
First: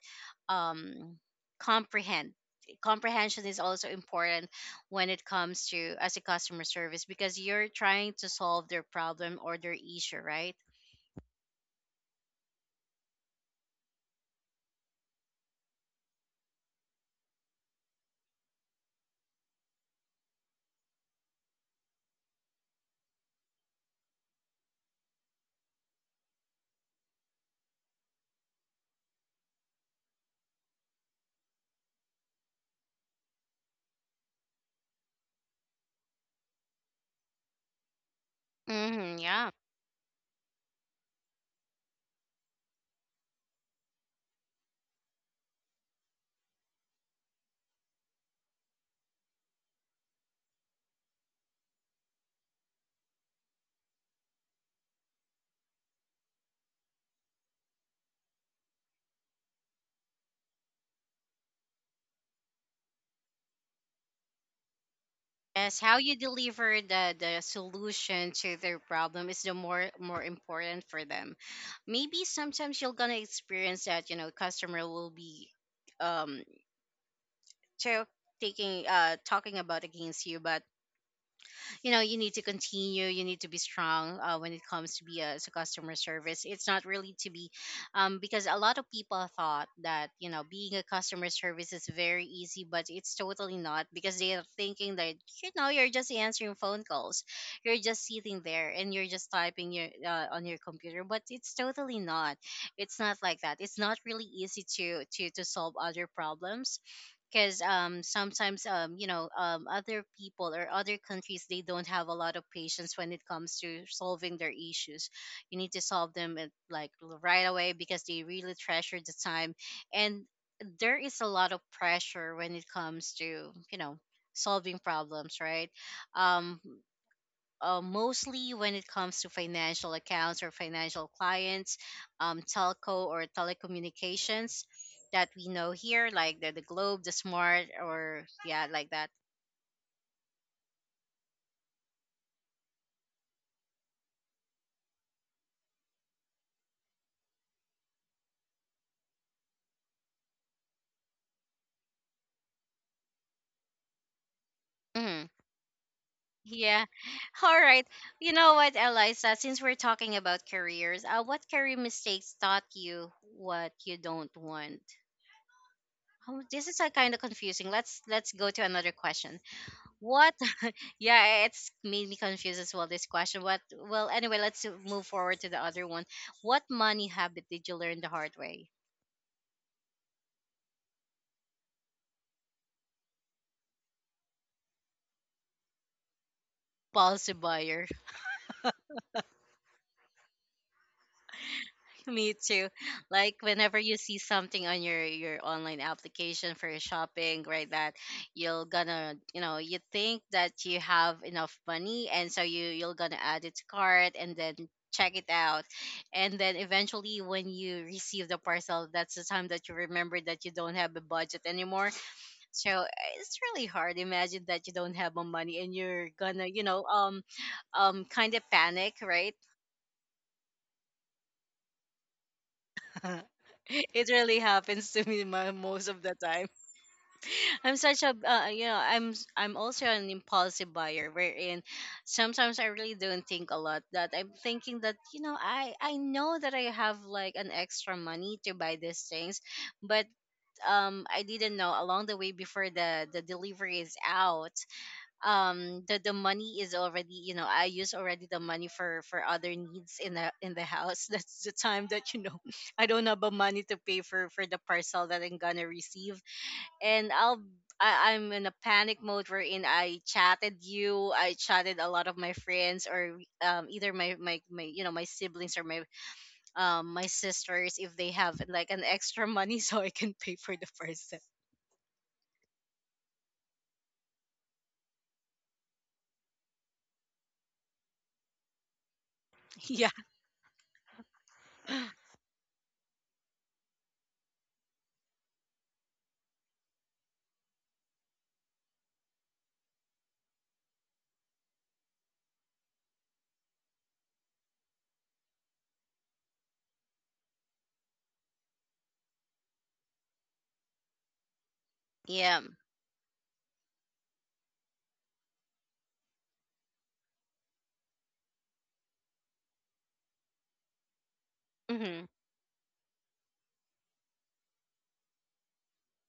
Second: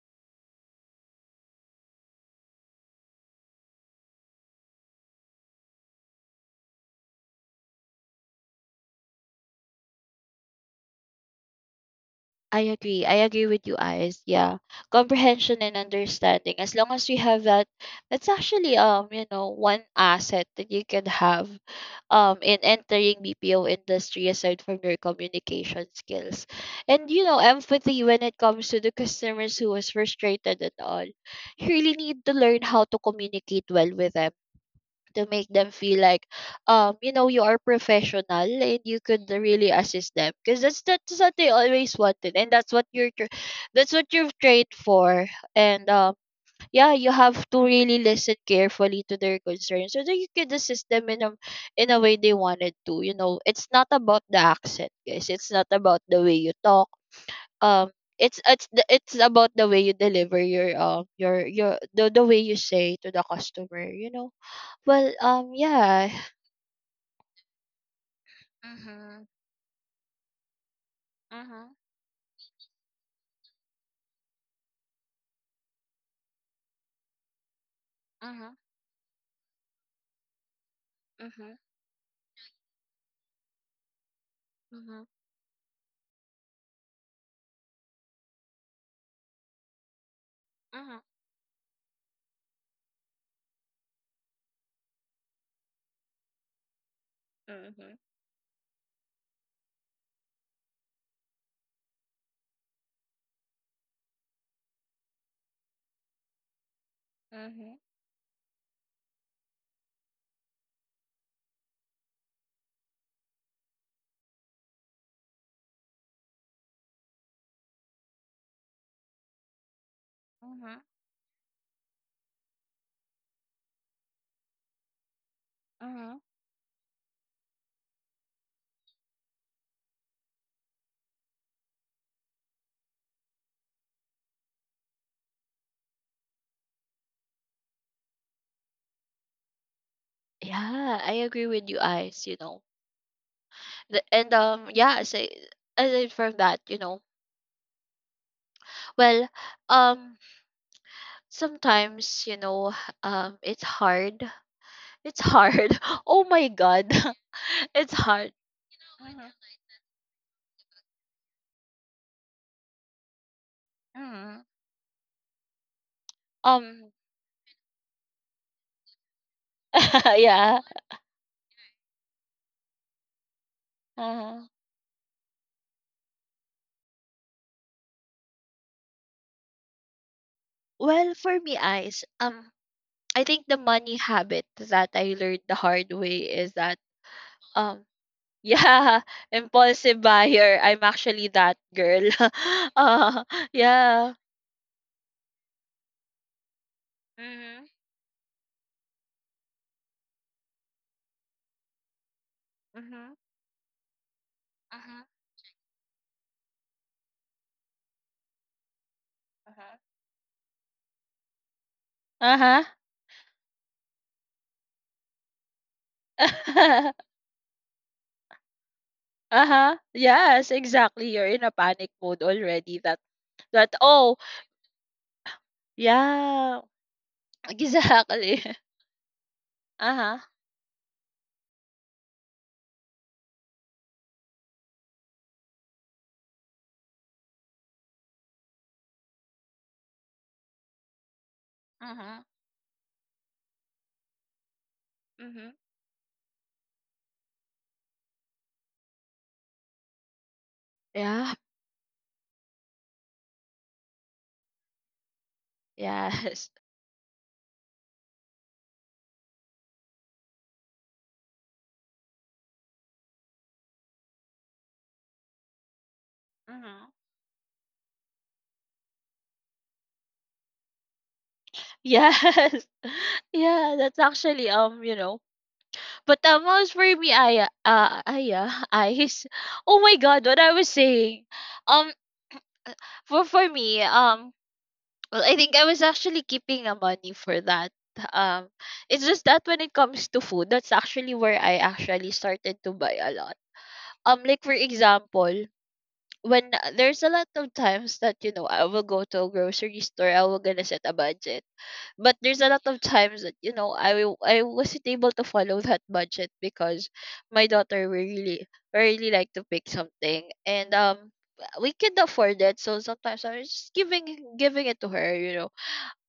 um comprehend. Comprehension is also important when it comes to as a customer service, because you're trying to solve their problem or their issue, right? I agree. I agree with you, Ice. Yeah. Comprehension and understanding. As long as we have that, that's actually, you know, one asset that you can have, in entering BPO industry, aside from your communication skills. And you know, empathy when it comes to the customers who was frustrated and all. You really need to learn how to communicate well with them, to make them feel like, you know, you are professional and you Mm-hmm, could yeah. really assist them, because that's what they always wanted, and that's that's what you've trained for. And yeah, you have to really listen carefully to their concerns, so that you could assist them in a, in a way they wanted to. You know, it's not about the accent, guys, it's not about the way you talk, um it's it's about the way you deliver your, the way you say to the customer, you know. Well, Yes, how yeah, you [sighs] deliver the solution to their problem is the more important for them. Maybe sometimes you're gonna experience that, you know, customer will be, um to taking, talking about against you, but you know, you need to continue, you need to be strong, when it comes to be a, as a customer service. It's not really to be, because a lot of people thought that, you know, being a customer service is very easy, but it's totally not, because they are thinking that, you know, you're just answering phone calls, you're just sitting there, and you're just typing your, on your computer, but it's totally not. It's not like that. It's not really easy to solve other problems, because sometimes, you know, other people or other countries, they don't have a lot of patience when it comes to solving their issues. You need to solve them at, like, right away, because they really treasure the time. And there is a lot of pressure when it comes to, you know, solving problems, right? um Mostly when it comes to financial accounts or financial clients, telco or telecommunications that we know here, like the Globe, the Smart, or yeah, like that. yeah, I agree with you, Ice. You know, the, and yeah, say aside from that, you know, well, um, sometimes you know, [sighs] it's hard. It's Mhm. hard. [laughs] Oh my Yeah. God, [laughs] All [laughs] right. it's hard. You know what, Mhm, Eliza, since we're talking about careers, what career mistakes taught you what you don't mhm. want? Oh, this is a Um, kind of confusing. Let's go to another question. [laughs] What? yeah. Yeah, it's made me confused as well. This question, what? Well, anyway, uh let's move forward to the other one. What money habit did you learn the hard way? Well, for me, Ice, I think the money habit that I learned the hard way is that, Policy um. buyer. Yeah, [laughs] impulsive buyer. I'm actually that girl. [laughs] Me too. [laughs] uh, Like, whenever you yeah. see something on your online application for your shopping, right? That you'll gonna, you know, you think that you have enough money, and so you'll gonna add it to cart and then check it out, and then eventually, when you receive the parcel, that's the time that you remember that you don't have a budget anymore. Uh-huh. So it's really hard. Imagine that you don't have a money, and you're gonna, you know, [laughs] kind of panic, right? uh-huh. Yes, exactly. You're in a panic mode already, that, [laughs] that, It oh, really happens to me most of the time. yeah. [laughs] I'm such a, Exactly. You know, I'm also an Uh-huh. impulsive buyer, wherein sometimes I really don't think a lot. That I'm thinking that, you know, I know that I have like an extra money to buy these things, but I didn't know along the Mhm. way before the delivery is out. Mhm. The money is already, you know, I use already the money for other needs in the house [laughs] Yeah. that's the time that, you know, [laughs] I don't have the money to pay for the parcel that I'm gonna receive, Yes. and I'll, I'm in a panic mode wherein I chatted you, I chatted a lot of my friends or either my, you know, my siblings, or my Mhm. My sisters, if they have like an extra money [laughs] so I can pay for the parcel. Yes. [laughs] Yeah, that's actually, you know. But as for me, I [laughs] I [laughs] oh Yeah. my god, what I was saying. um, for me, well, I think I was actually keeping a money for that. Um, it's just that when it comes to food, that's actually where I actually started to buy a lot. Like for example, when there's a lot of times that I will go to a grocery store, I will gonna set a budget, but there's Yeah. a lot of times that I wasn't able to follow that budget because my daughter will really really like to pick something, and we can Hmm. afford it, so sometimes I'm just giving it to her,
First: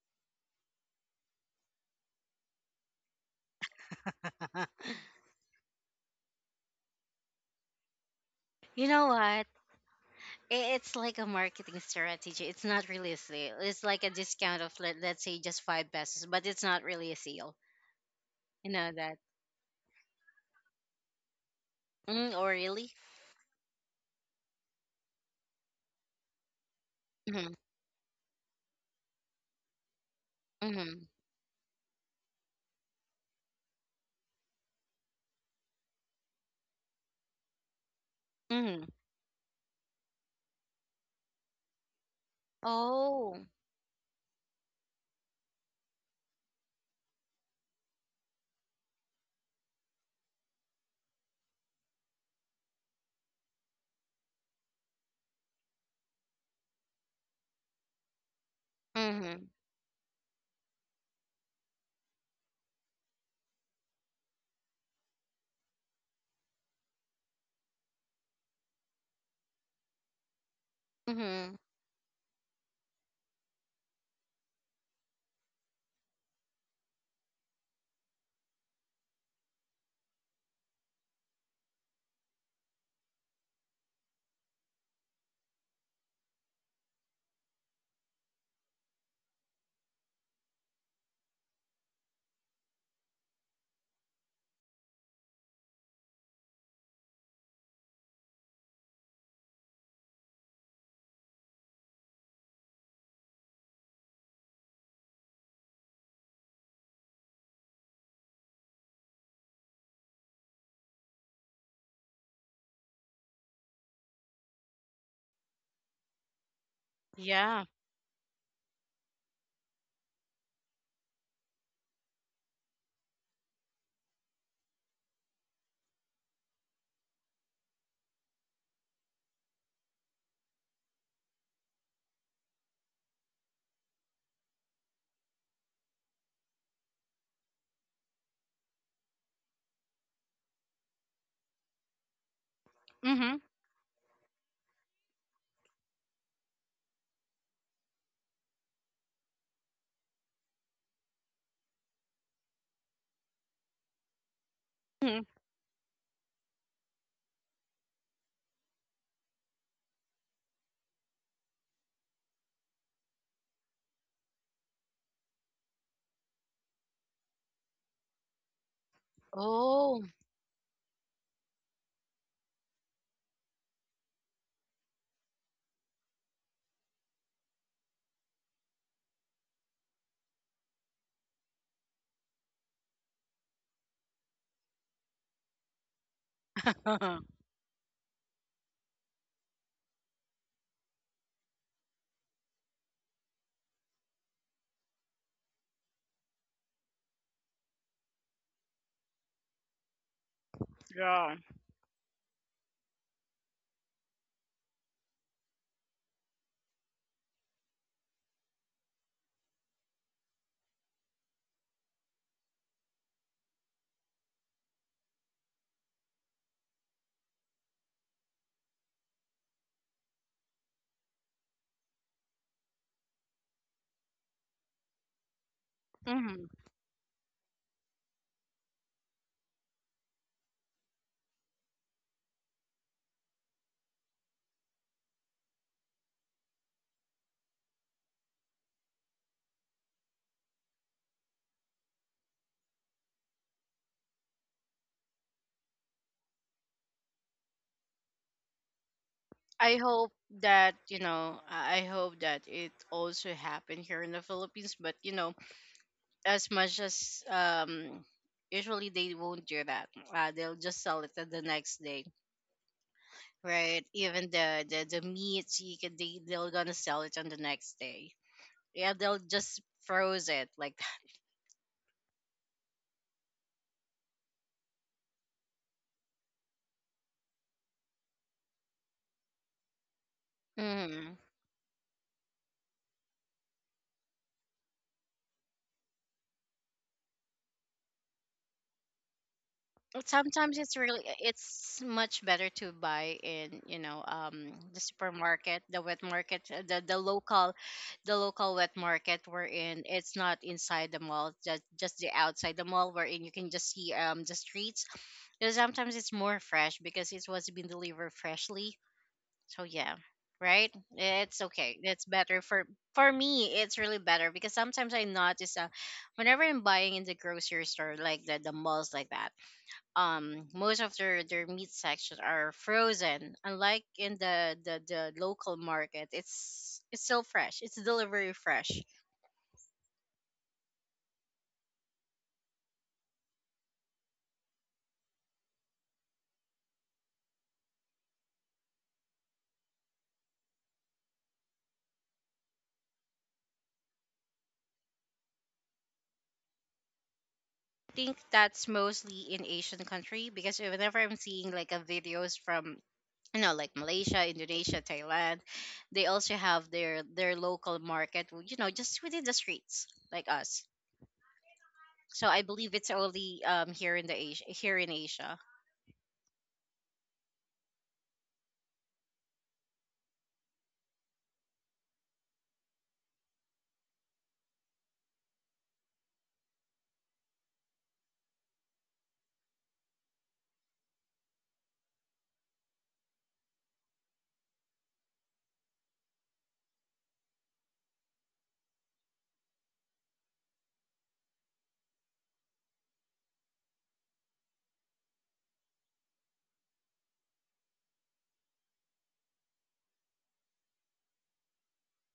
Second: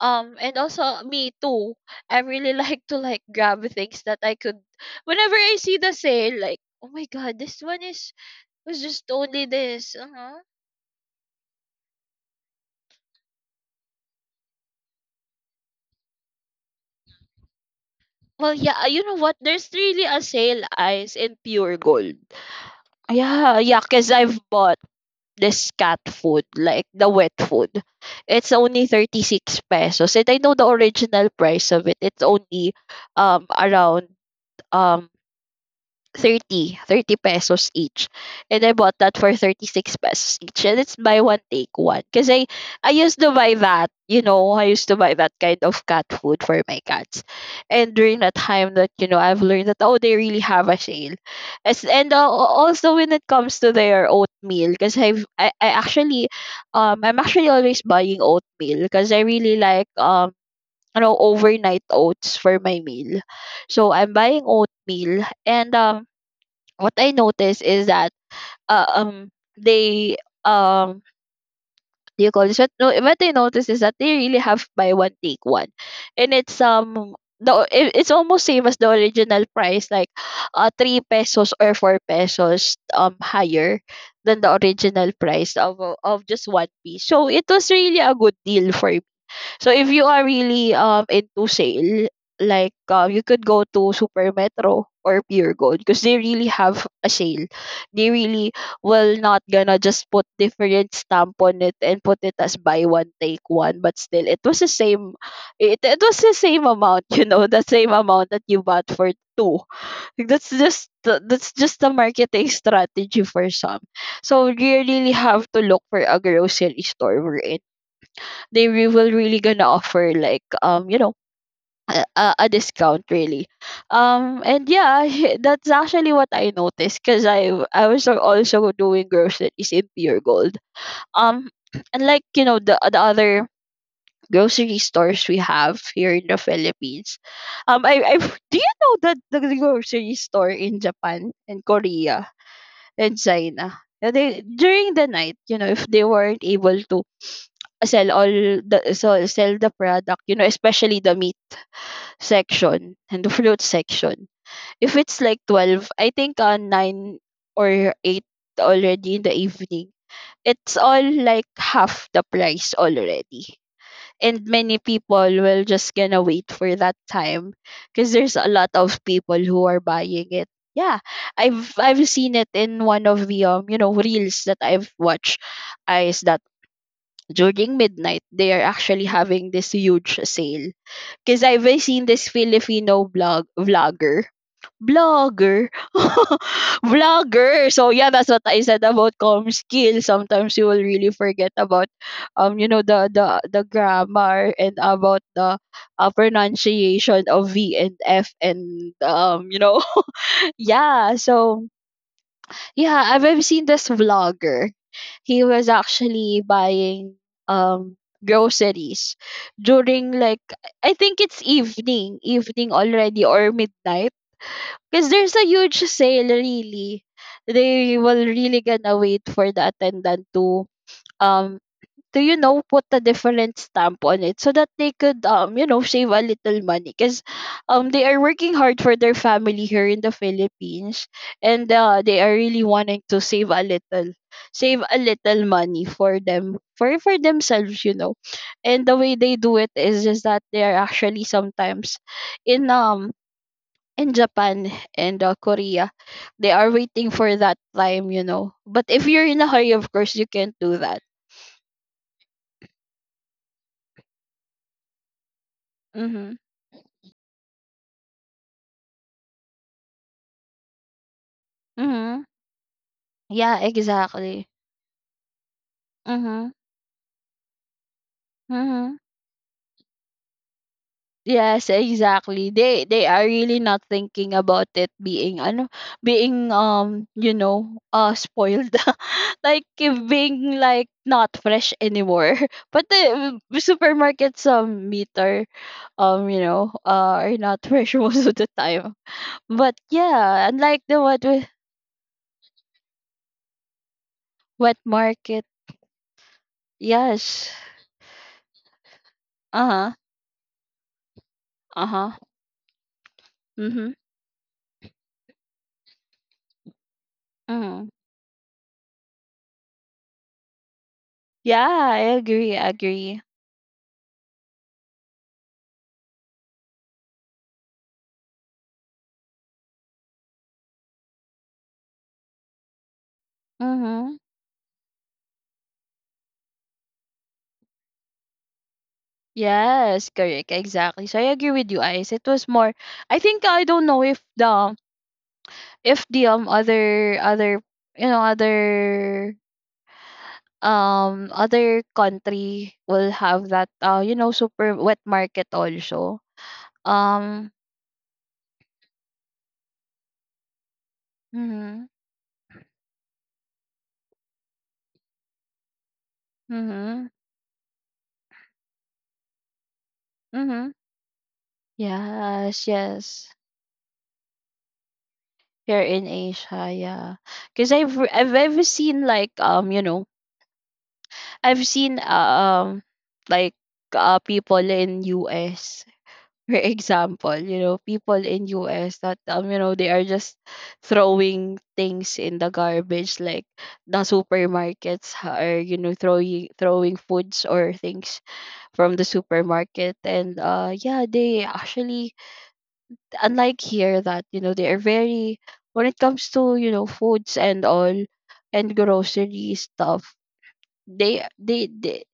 and also me too. I really [laughs] like to, like, grab things that I could whenever I see the sale, like, "Oh my god, this one is [laughs] was You know just only what? this." Uh-huh. I- It's like a marketing strategy. It's not really a sale. It's like a discount of let's say just five pesos, but it's not really a sale. Well, You yeah, know you know that? what, there's really a sale, eyes, in Pure Gold. Mm, oh really? Yeah, yeah, because I've bought this cat food, like the wet Mm-hmm. food. It's only 36 pesos. And I know the Mm-hmm. original price of it. It's only, around, um thirty pesos each. And I Mm-hmm. bought that for 36 pesos each. And it's buy one, take one. Because I used to Oh. buy that, I used to buy that kind of cat food for my cats. And during that time that, I've learned that, oh, they really have a sale. And also when it comes to their oatmeal, because I'm actually always buying oatmeal, because I Mm-hmm. really like, overnight oats for my meal. So I'm buying oatmeal and what I noticed is that, they, um Mm-hmm. do you call this, what, no, what I noticed is that they really have buy one, take one, and it's the it's almost same as the original price, like three pesos or four pesos higher than the original price of just one piece. So it was really a good deal for. So if you are really into sale, like, you could go to Super Metro or Pure Gold because they really have a sale. They really will not gonna just put different stamp on it and put it as buy one, take one, but still it was the same. It was the same amount, [laughs] the same amount that you bought for two. Like, that's just the marketing strategy for some. So you really have to look for a grocery store Yeah. Will really gonna offer like, a discount really, and, yeah, [laughs] that's actually what I noticed because I was also doing groceries in Pure Gold, um [clears throat] and, like, the other grocery stores we have here in the Philippines. I [laughs] do you know that the grocery store in Japan and Korea and Mm-hmm. China, they during the night, if they weren't able to sell the product, especially the meat section and the fruit section, if it's Mm-hmm. like 12, I think, 9 or 8 already in the evening, it's all like half the price already, and many people will just gonna wait for that time because there's a lot of people who are Oh. buying it. Yeah, I've seen it in one of the, reels that I've watched, is that during midnight, they are actually having this huge sale. Because I've seen this Filipino blog vlogger. Blogger. [laughs] [laughs] Vlogger. So yeah, that's what I said about com skill. Sometimes you will really forget about, the grammar, and about the, pronunciation of V and F, and. [laughs] Yeah, Yeah. so, yeah, I've seen this vlogger. He was actually buying um groceries during, like, I think it's evening, already or midnight, because there's a huge sale really. They will really gonna wait for the attendant to, um do you know, put a different stamp on it, so that they could, save a Mm-hmm. little money, because they are working hard for their family here in the Philippines. And they are really wanting to save a little money for them, for themselves. And the way they do it is that they are actually sometimes in um in Japan, and Korea, they are waiting for that time, but if you're in a hurry, I of hope course you can't that, do you that. know, I hope that it also happened here in the Philippines, but you know, Mm-hmm. as much as, usually they won't do that. They'll just sell it the next day, Mm-hmm. Yeah, right? Even exactly. The meats, you can, they're Mhm. gonna sell it on the next day. Yeah, Mhm. they'll just froze it, like, Yes, exactly. They are really not thinking about it being ano, being, spoiled. [laughs] Like, if being, [laughs] like, that. not fresh anymore. [laughs] But the, supermarkets, meter, are not fresh [laughs] most of the time. But But yeah, sometimes it's unlike really the what with it's much better to buy in, you know, wet the market. supermarket, the wet market, the Yes. The local wet market, we're in Uh-huh. it's not inside the mall, just the Uh-huh. outside the mall, wherein you can just see Mhm. The streets, because sometimes it's more fresh, because it was been Mhm. delivered freshly. So yeah, right, it's Yeah, okay, I it's better agree, I for agree. me, it's really better, because sometimes I notice, whenever I'm buying in the grocery store, like the malls like that, most of their meat sections are frozen, unlike in Mhm. The local market. It's still fresh, it's delivery fresh. Yes, correct. Exactly. So I agree with you, Ice. It was more, I think. I don't know if the if the, other other other, other country will have that, super wet market also. Um Think that's mostly in Asian country, because whenever I'm seeing like a mhm. videos from, you know, like Malaysia, Indonesia, Thailand, they also have Mhm. their local market, you know, just within the streets, like us. Mhm. So I Yes, believe it's yes. only, here in the Asia, here in Asia. Here in Asia, yeah. Cuz I've ever seen, like, I've seen, like, people in US, for example, you know, people in US that, they are just throwing things in the garbage, like the supermarkets are, throwing foods or things from the supermarket, and, yeah, they actually, unlike here, that, they are very when it comes to, foods and all, and grocery stuff, they they they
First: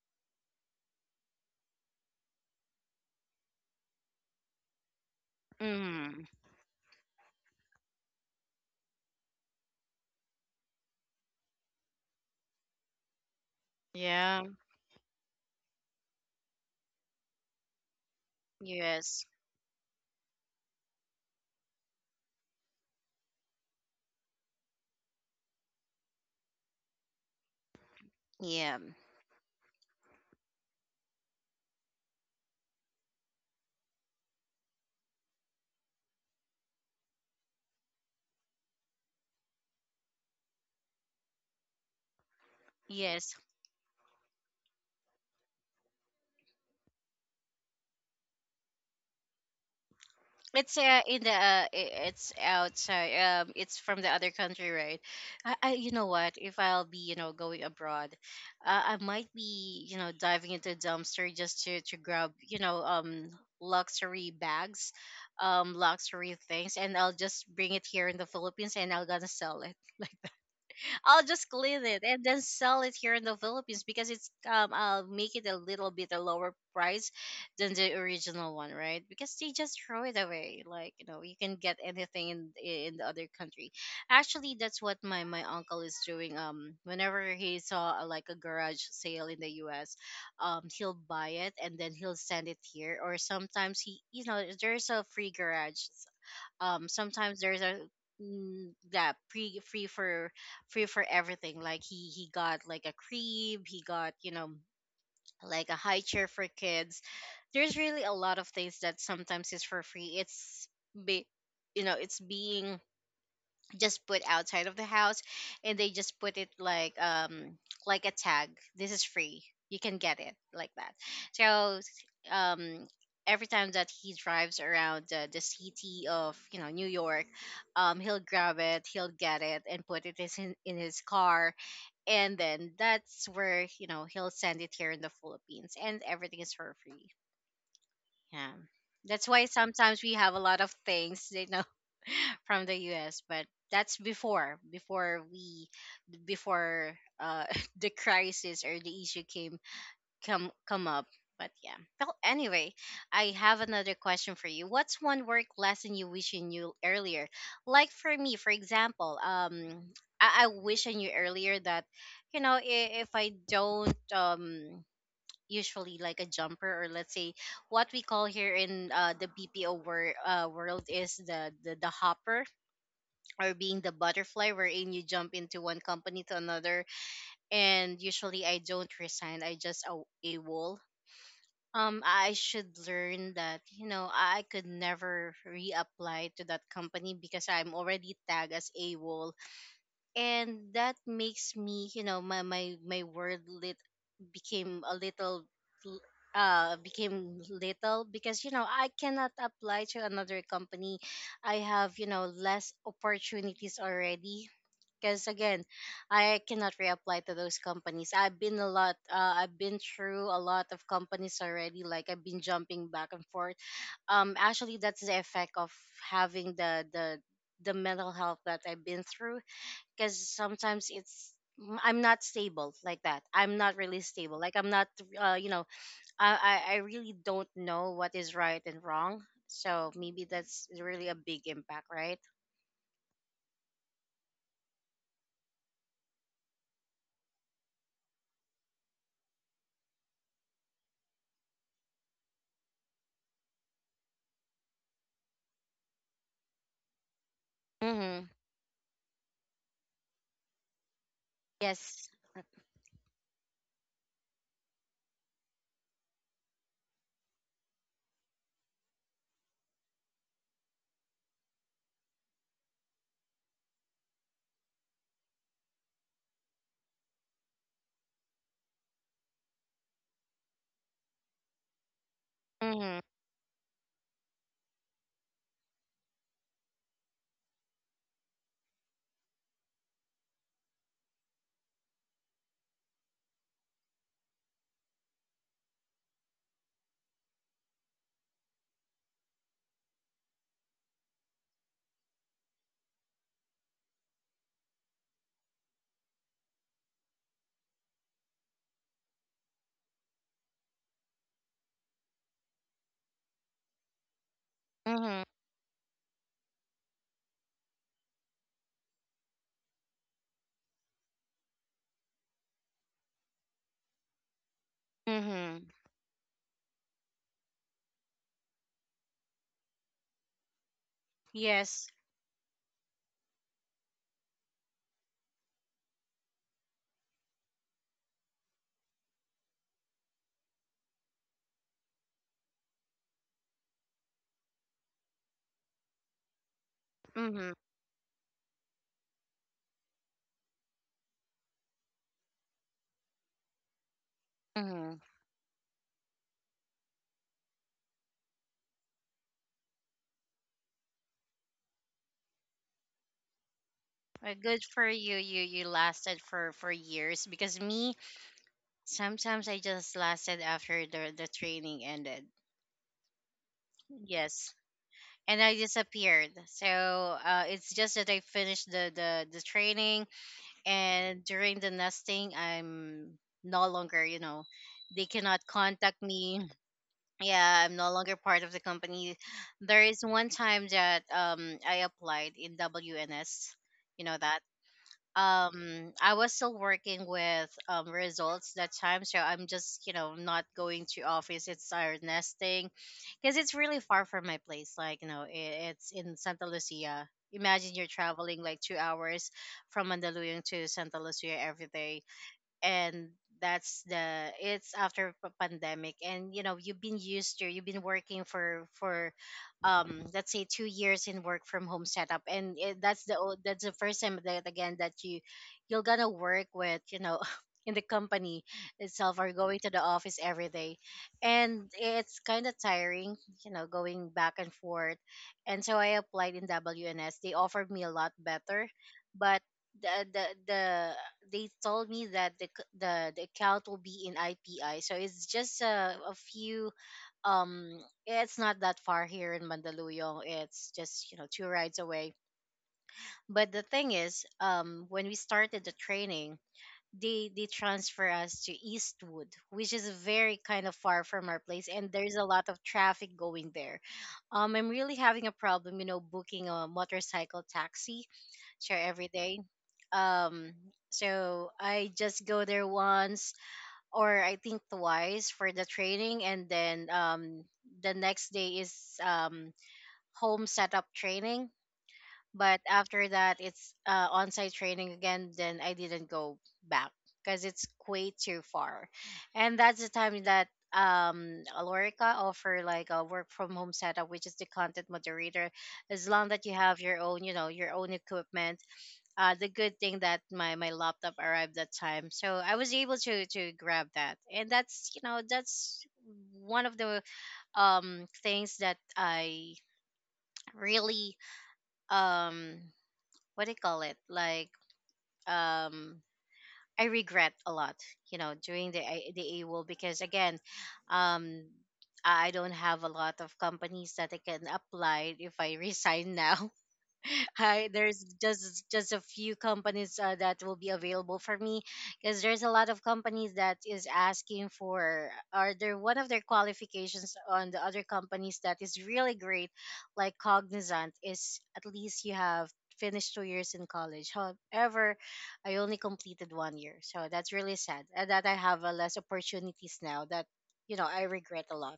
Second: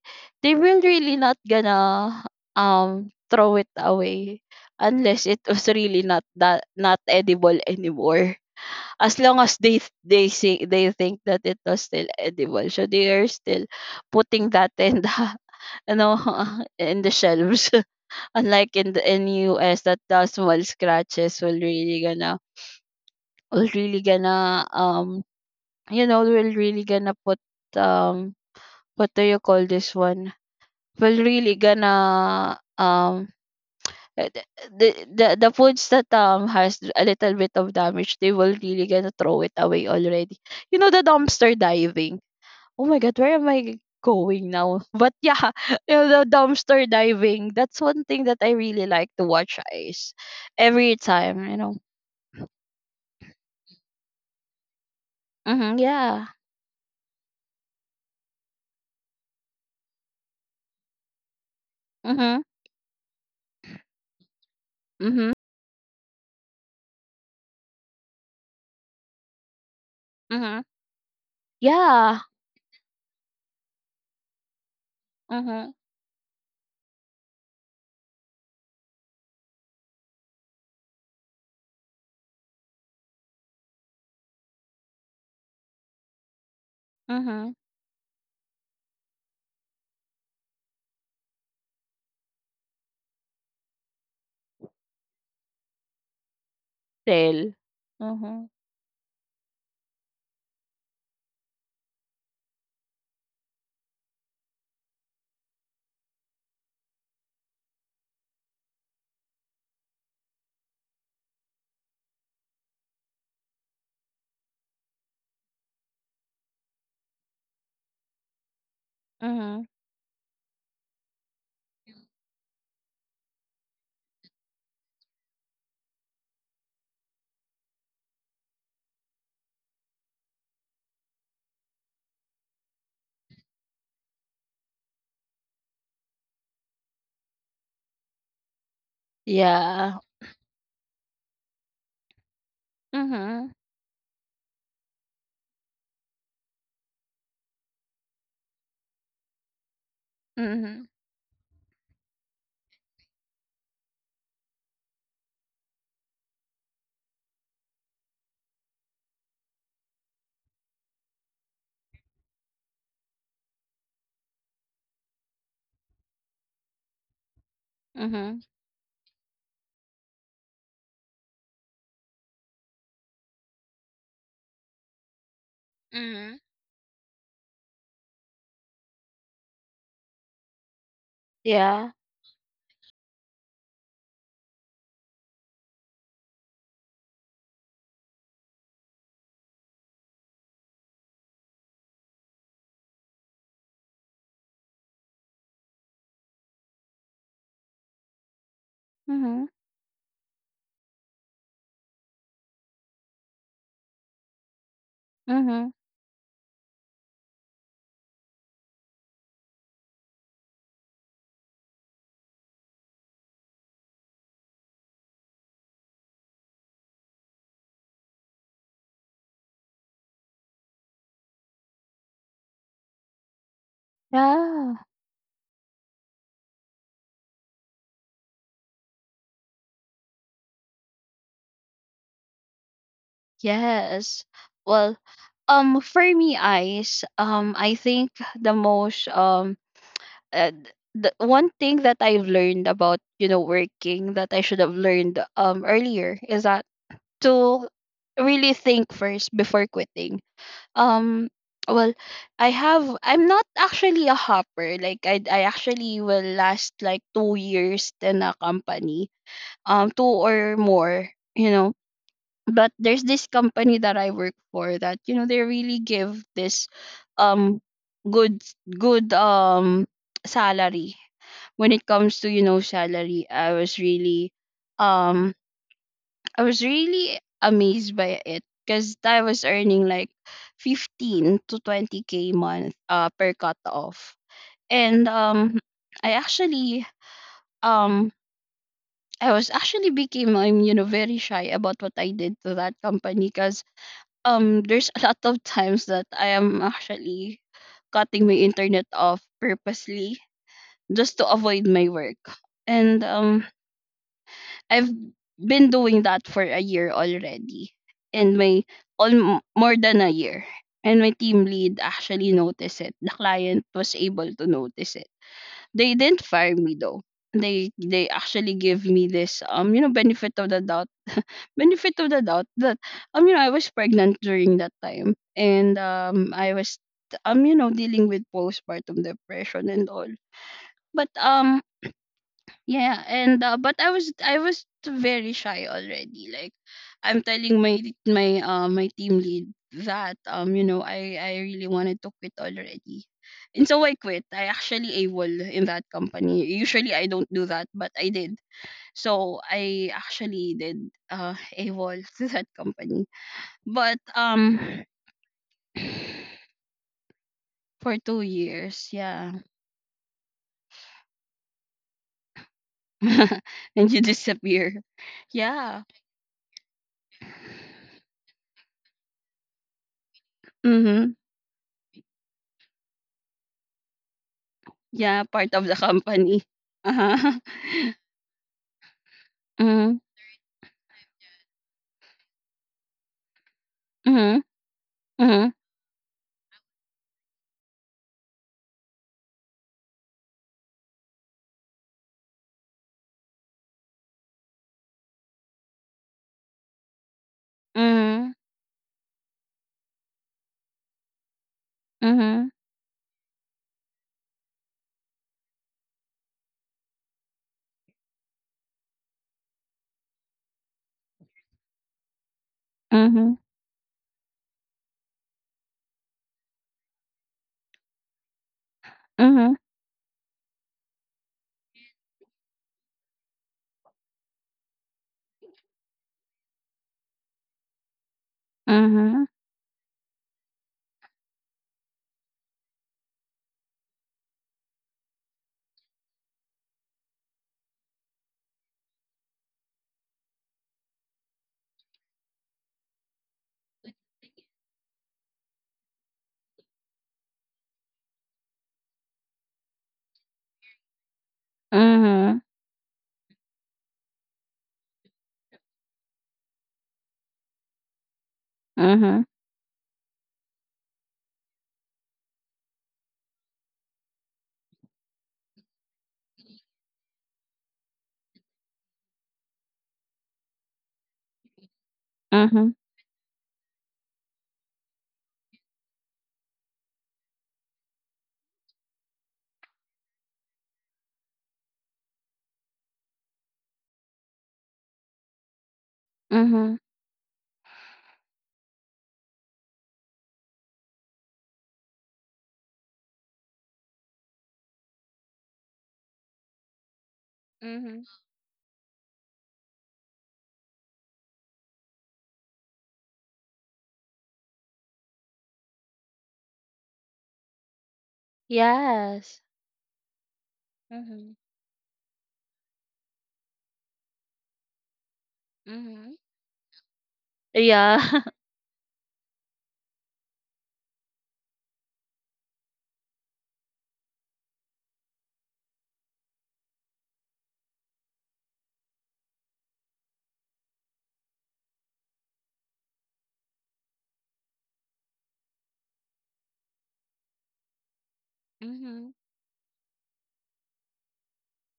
they will really not gonna, throw it away unless it was really not Mm. that, not edible anymore. As long as they, they say they think that it was still edible, so they are still Yeah. putting that in the [laughs] you know [laughs] in the shelves, [laughs] unlike in Yes. US, that the small scratches will really gonna will really gonna put um Yeah. what do you call this one, will really gonna uh, the the the foods that, has a little bit of damage, they will really gonna throw it away already. The dumpster diving. Oh my god, where Yes, am I going now? [laughs] But yeah, [laughs] you know, the dumpster diving, that's one thing that I really like to watch is it's, every in the, time you know it's outside. It's from the other country, right? Mm-hmm. you know Yeah. what? If I'll be, you know, going abroad, I might be, you know, diving into a dumpster just to grab, Mm-hmm. you know, luxury bags, Mm-hmm. Luxury things, and I'll just bring it here in the Philippines, and I'll gonna sell it. [laughs] Mm-hmm. I'll just clean it Yeah. and then sell it here in the Philippines, because it's, I'll make it a Mm-hmm. little bit a lower price than the original one, right? Because they just throw it away. Like, you know, you can get anything in the other country. Actually, that's what my uncle is doing. Whenever Mm-hmm. he saw like a garage sale in the US, he'll buy it and then he'll send it here. Or sometimes, he, there's a free garage. Tell. Sometimes there's a Mm-hmm. That pre- free for free for everything. Like he got like a crib, he got, you know, like a high chair for kids. There's really a lot of things that sometimes is for free. It's be you know, it's being just put outside of the house, and they just put it like a tag, "This is free, Mm-hmm. you can get it," like that. So um every time that he drives around the city of, you know, New York, he'll grab it, he'll get it, and put it in his car. And then that's where, you know, he'll send it here in the Philippines, and everything is for free. Yeah, that's why Yeah. sometimes we have a lot of things, you know, from the US. But Mm-hmm. that's before [laughs] the crisis or the issue came come Mm-hmm. come up. But yeah. Well, anyway, I have another question for you. What's one work lesson you wish you knew earlier? Like for me, for example, I wish I knew earlier that, you know, if I don't usually like a jumper, or let's say what we call Mhm. here in the BPO world is the hopper, or being the butterfly, wherein you jump into one company to Mhm. another. And usually I don't resign, I just a wall. Yeah. I should learn that, you know, I could never reapply to that company because I'm already tagged as a wall. And that makes me, you know, my word lit became a little, l- became little, because, you know, I cannot Mhm. apply to another company. I have, you know, less opportunities already, because again, Mhm. I cannot reapply to those companies. I've been a lot I've been through a lot of companies already, like I've been jumping back and forth. Actually, that's the effect of having the mental health that I've been through, because sometimes it's, I'm not stable like that. I'm not really stable, like I'm Yeah. not you know, I really don't know what is right and wrong, so maybe that's really a big impact, right? Yes. Well, for me, eyes. I think the most, the one thing that I've learned about, working, that I should have learned, earlier, is that to Mm-hmm. really think first before quitting. Um. Well, Yes. I have. I'm not actually a hopper. Like I actually will last like 2 years in a company, two or more, you know but there's this company that I work for that, they really give this, um good, good, salary. When it comes to, Mm-hmm. salary, I was really, um amazed by it because I was earning like 15 to 20k month, per cut off. And I actually, um I was actually became, I'm, very shy about what I did to that company, because there's a lot of times that I am actually cutting my internet off purposely, just to avoid my work. And I've Mm-hmm. been doing that for a year already. And my, all, more than a year. And my team lead actually noticed it. The client was able to notice it. Mm-hmm. They didn't fire me, though. They actually give me this, benefit of the doubt, Yes. That, I was pregnant during that time, and I was, dealing with postpartum depression and all. But, yeah, and, but I was very shy already. Like I'm Mm-hmm. telling my team lead that, I really wanted to quit already. And so I quit. I Mm-hmm. actually AWOL in that company. Usually I don't do that, but I did. So I actually did, AWOL [laughs] to that company. But, Good for you. You [clears throat] lasted for years, because me, for 2 years, yeah. sometimes I just lasted after the training ended. [laughs] And you Yes. disappear. And I Yeah. disappeared. So it's just that I finished the training, Mm-hmm. and during the nesting I'm no longer, you know, they Yeah, cannot part of the contact company. me. Uh-huh. [laughs] Yeah, I'm no longer part of the company. There Mm-hmm. is one time that I applied in WNS, you know that. Mm-hmm. I was still working with Results that time, so I'm just, you know, not going to office. It's our nesting because it's really far from my place. Like, you know, I it's in Santa Lucia. Imagine you're Mm-hmm. traveling like 2 hours from Mandaluyong to Santa Lucia every day. Mm-hmm. And that's the, it's after pandemic, and you know, you've been used to, you've been working for let's say 2 years in work from home setup. And it, that's the Mm-hmm. That's the first time, that again, that you, you're gonna work with, you know, [laughs] in the company itself, or Mm-hmm. going to the office every day. And it's kind of tiring, you know, going back and forth. And so I applied in WNS, they offered me a lot better. Mm-hmm. But the the the they told me that the c- the account will be in IPI, so it's just a few. Um, it's not that far here in Mandaluyong. It's just, you know, two rides away. But the thing is, when we started the training, they transfer us to Eastwood, which is very kind of far from our place, and there's a Mm-hmm. lot of traffic going there. I'm really having a problem, you know, booking a motorcycle taxi. Sure, every day. um, so I just go there once or I think twice for the training, and then the next day is um, home setup training. But after that, it's on-site training again. Then I didn't go back because it's way too far. And that's the time that Alorica offer like a work from home setup, which is the content moderator, as long that you Mm-hmm. have your own, you know, your own equipment. The good thing that my laptop arrived that time, so I was able to grab that. And that's, you know, that's one of the Mm. Things that I really um what do you call it, like, um I regret a lot, you know, during the the Yes. AWOL, because again, um I don't have a lot of companies that I can apply if I [laughs] Mm-hmm. resign now. [laughs] Yeah. There's [laughs] just a few companies that will be available for me, because there's a lot of companies that is asking for, are there one of their qualifications on the other companies that is really great. Like Cognizant is, at least you have finished 2 years in college. However, I only completed one year, so that's really sad, and that I have less Mm-hmm. opportunities now that, you know, I regret a lot.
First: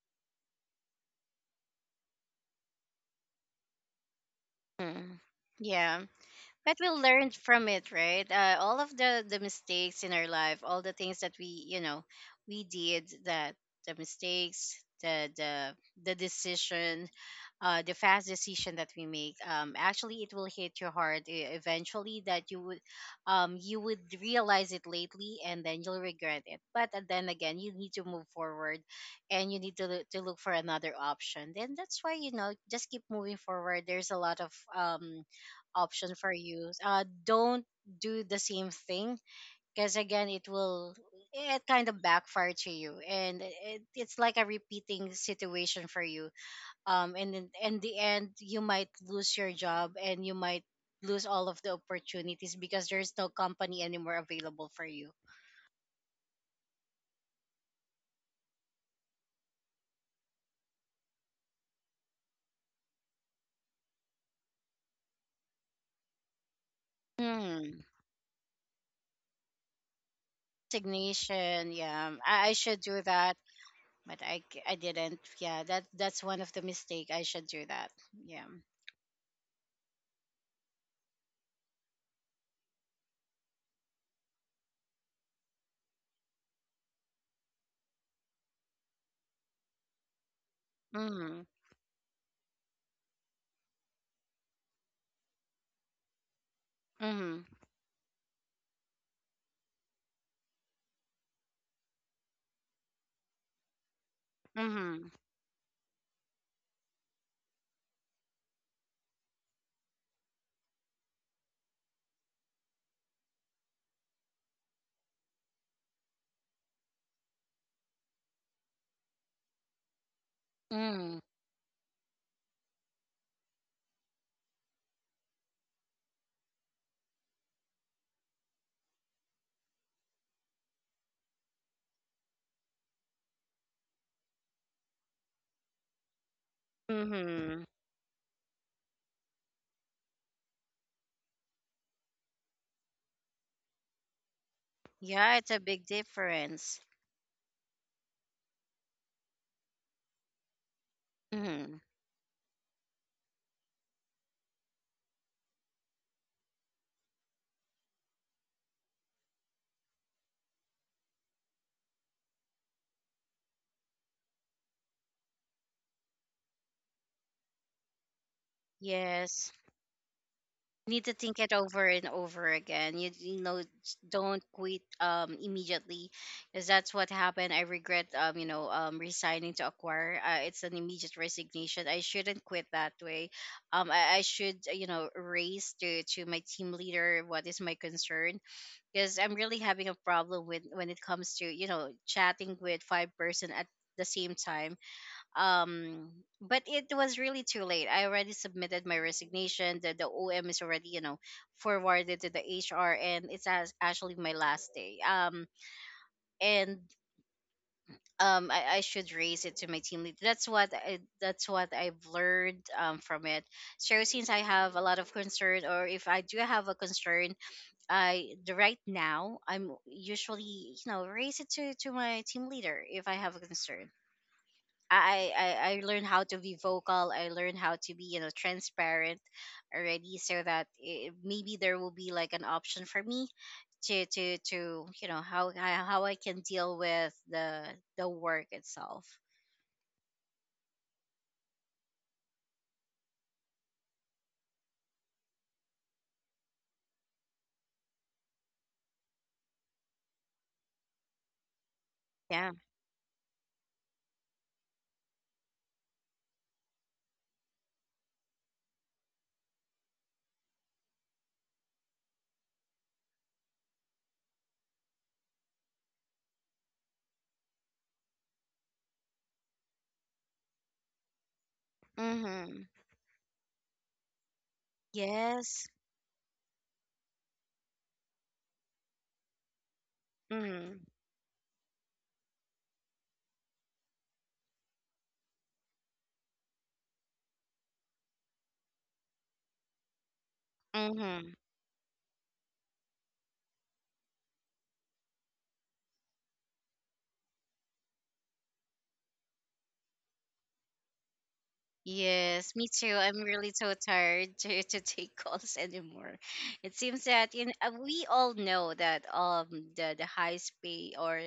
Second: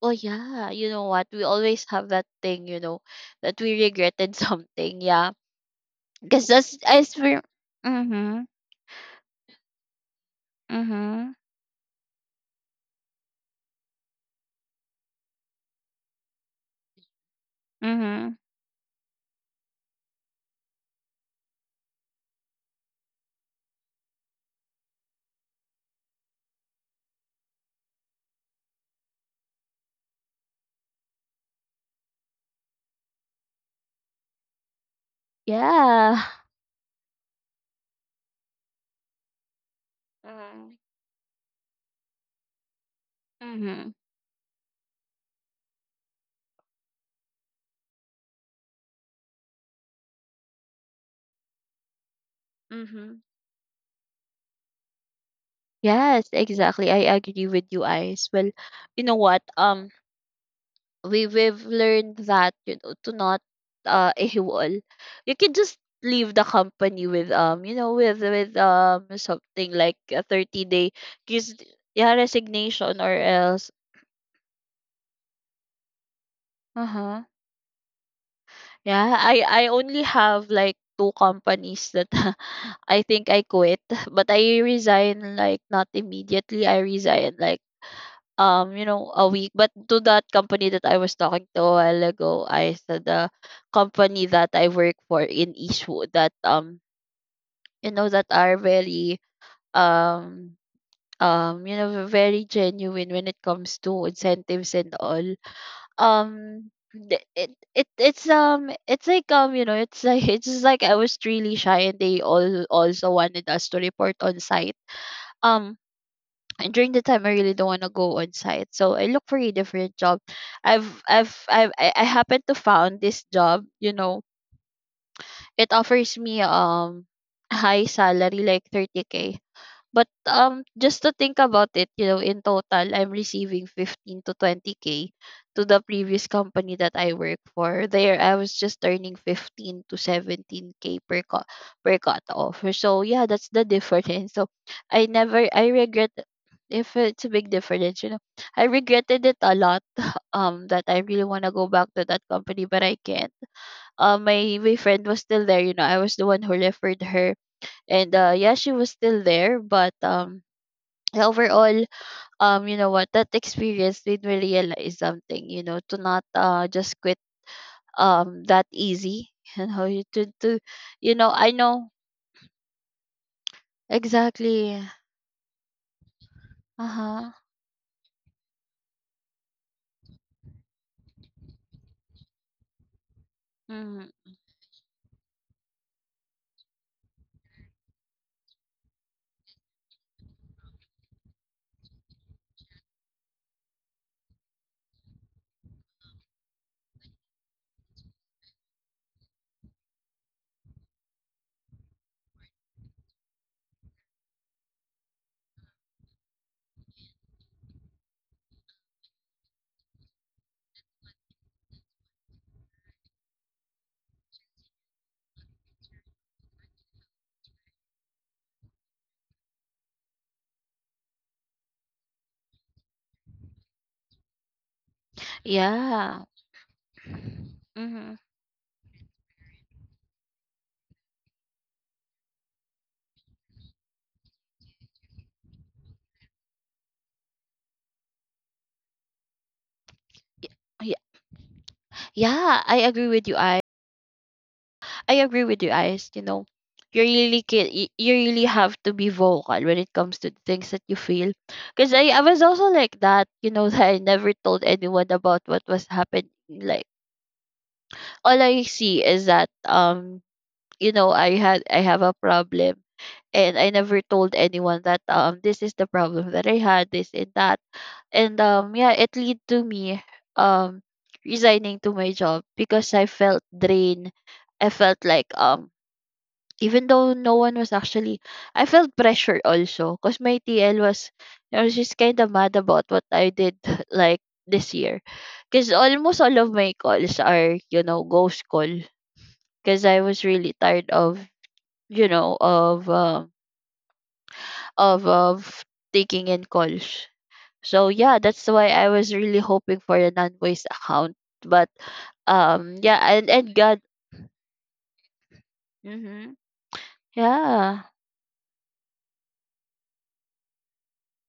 Well, yeah, you know what? We always have that thing, that we regretted [laughs] something. Mm. Yeah. Yeah. Because But that's we as learned for. from it, right? Mm-hmm. All of the mistakes in our life, all the things Mm-hmm. that we, you know, we did, that the mistakes, the the the decision, the fast Mhm. decision that we make. Actually, it will hit your heart, eventually that you would, you would realize it lately, and then you'll regret it. But then again, you need to move forward, and you need to, to look for another option. Then that's why, you know, just keep moving forward. There's a lot of um, Yeah. option for you. Don't do the same thing, because again, it will, it kind of backfire to you, and Mhm. It's like a repeating situation for you. And in the end, you might lose your job, and you might lose all of the opportunities because there's Mhm. no company anymore available for you. Yes, exactly. I agree with you, Ice. Well, you know what? We've learned that, to not, [laughs] AWOL. You can just leave the company with, Hmm. With, something like a 30-day, because, Resignation. yeah, Yeah, I should resignation, do or that, else. but I didn't. Yeah, that's one of the Uh mistake. huh. I should do that. Yeah. Yeah, I only have like two companies that, [laughs] I think I quit, but I resign like not immediately. I resign like, a week. But to that company that I was talking Mm. to a while ago, I said, the company that I work for in Eastwood that Mm. That are very um very genuine when it comes to incentives and Hmm. all. um it's [laughs] it's just like I was really shy, and they all also wanted us to report on site. um and during the time, I really don't want to go on site, so I look for a different job. I've Mm. I've I've I, I happened to found this job. It offers me high salary like 30K, but just to think about it, in total I'm receiving 15 to 20K. To the previous company that I work Mm-hmm. for, there I was just earning 15 to 17K per cut off. So yeah, that's the difference. [laughs] So I Yeah, never it's a I big regret difference. if it's a big difference. I regretted it a lot. [laughs] That I really want to go Mm. back to that company, but I can't. My friend was still there, you know. I was the one who referred her, and yeah, she was still there, but yeah, overall, you know what, that experience made me realize something, to not just quit that easy. [laughs] Yes. You know, you to Need to think I it over know and over again. You know, don't exactly. quit immediately, because that's what Uh-huh. happened. I regret, you know, resigning to acquire. It's an immediate resignation. I shouldn't quit that way. I Mm. should you know, raise to my team leader what is my concern, because I'm really having a problem with, when it comes to, you know, chatting with five person at the same time. um but it was really too late. I already submitted my resignation. The OM is already, you know, forwarded to the HR, and it's actually my last day. And I should raise it to my team lead. That's what that's what I've learned from it. So since I have a lot of concern, or if I do have a concern, I the right now I'm usually, you know, raise it to my team leader if I have a concern. I learned Yeah. how to be vocal. I learned how to be, Mm-hmm. you know, transparent already, so that it, maybe there will be like an option for me to you know, how how I can deal with the work itself. Yeah. Yeah, I agree with you. I agree with you, Ice, you know. You really have to be vocal when it comes to the things that you feel. Because I was Yeah. also like that, you know. [laughs] That I never told anyone about what was happening, like all I see is that I have a problem, and I never told anyone that, this is the problem that I had, this and that. And yeah, it lead to me um resigning to my job Mhm. because I felt drained. I felt like, Yes. Even though no one was actually. I felt pressure also because my TL Mhm. was. I was just kind of mad about what I did, [laughs] like this year, because almost all of my calls are, you know, ghost call, because I was really tired of Mhm. you know of um of of taking in calls. So yeah, that's why I was really hoping for a non-voice account. But Yes, me too. yeah, I'm and really and so God, tired [laughs] to take calls anymore. mm-hmm, It seems that in yeah, we all know that the high pay or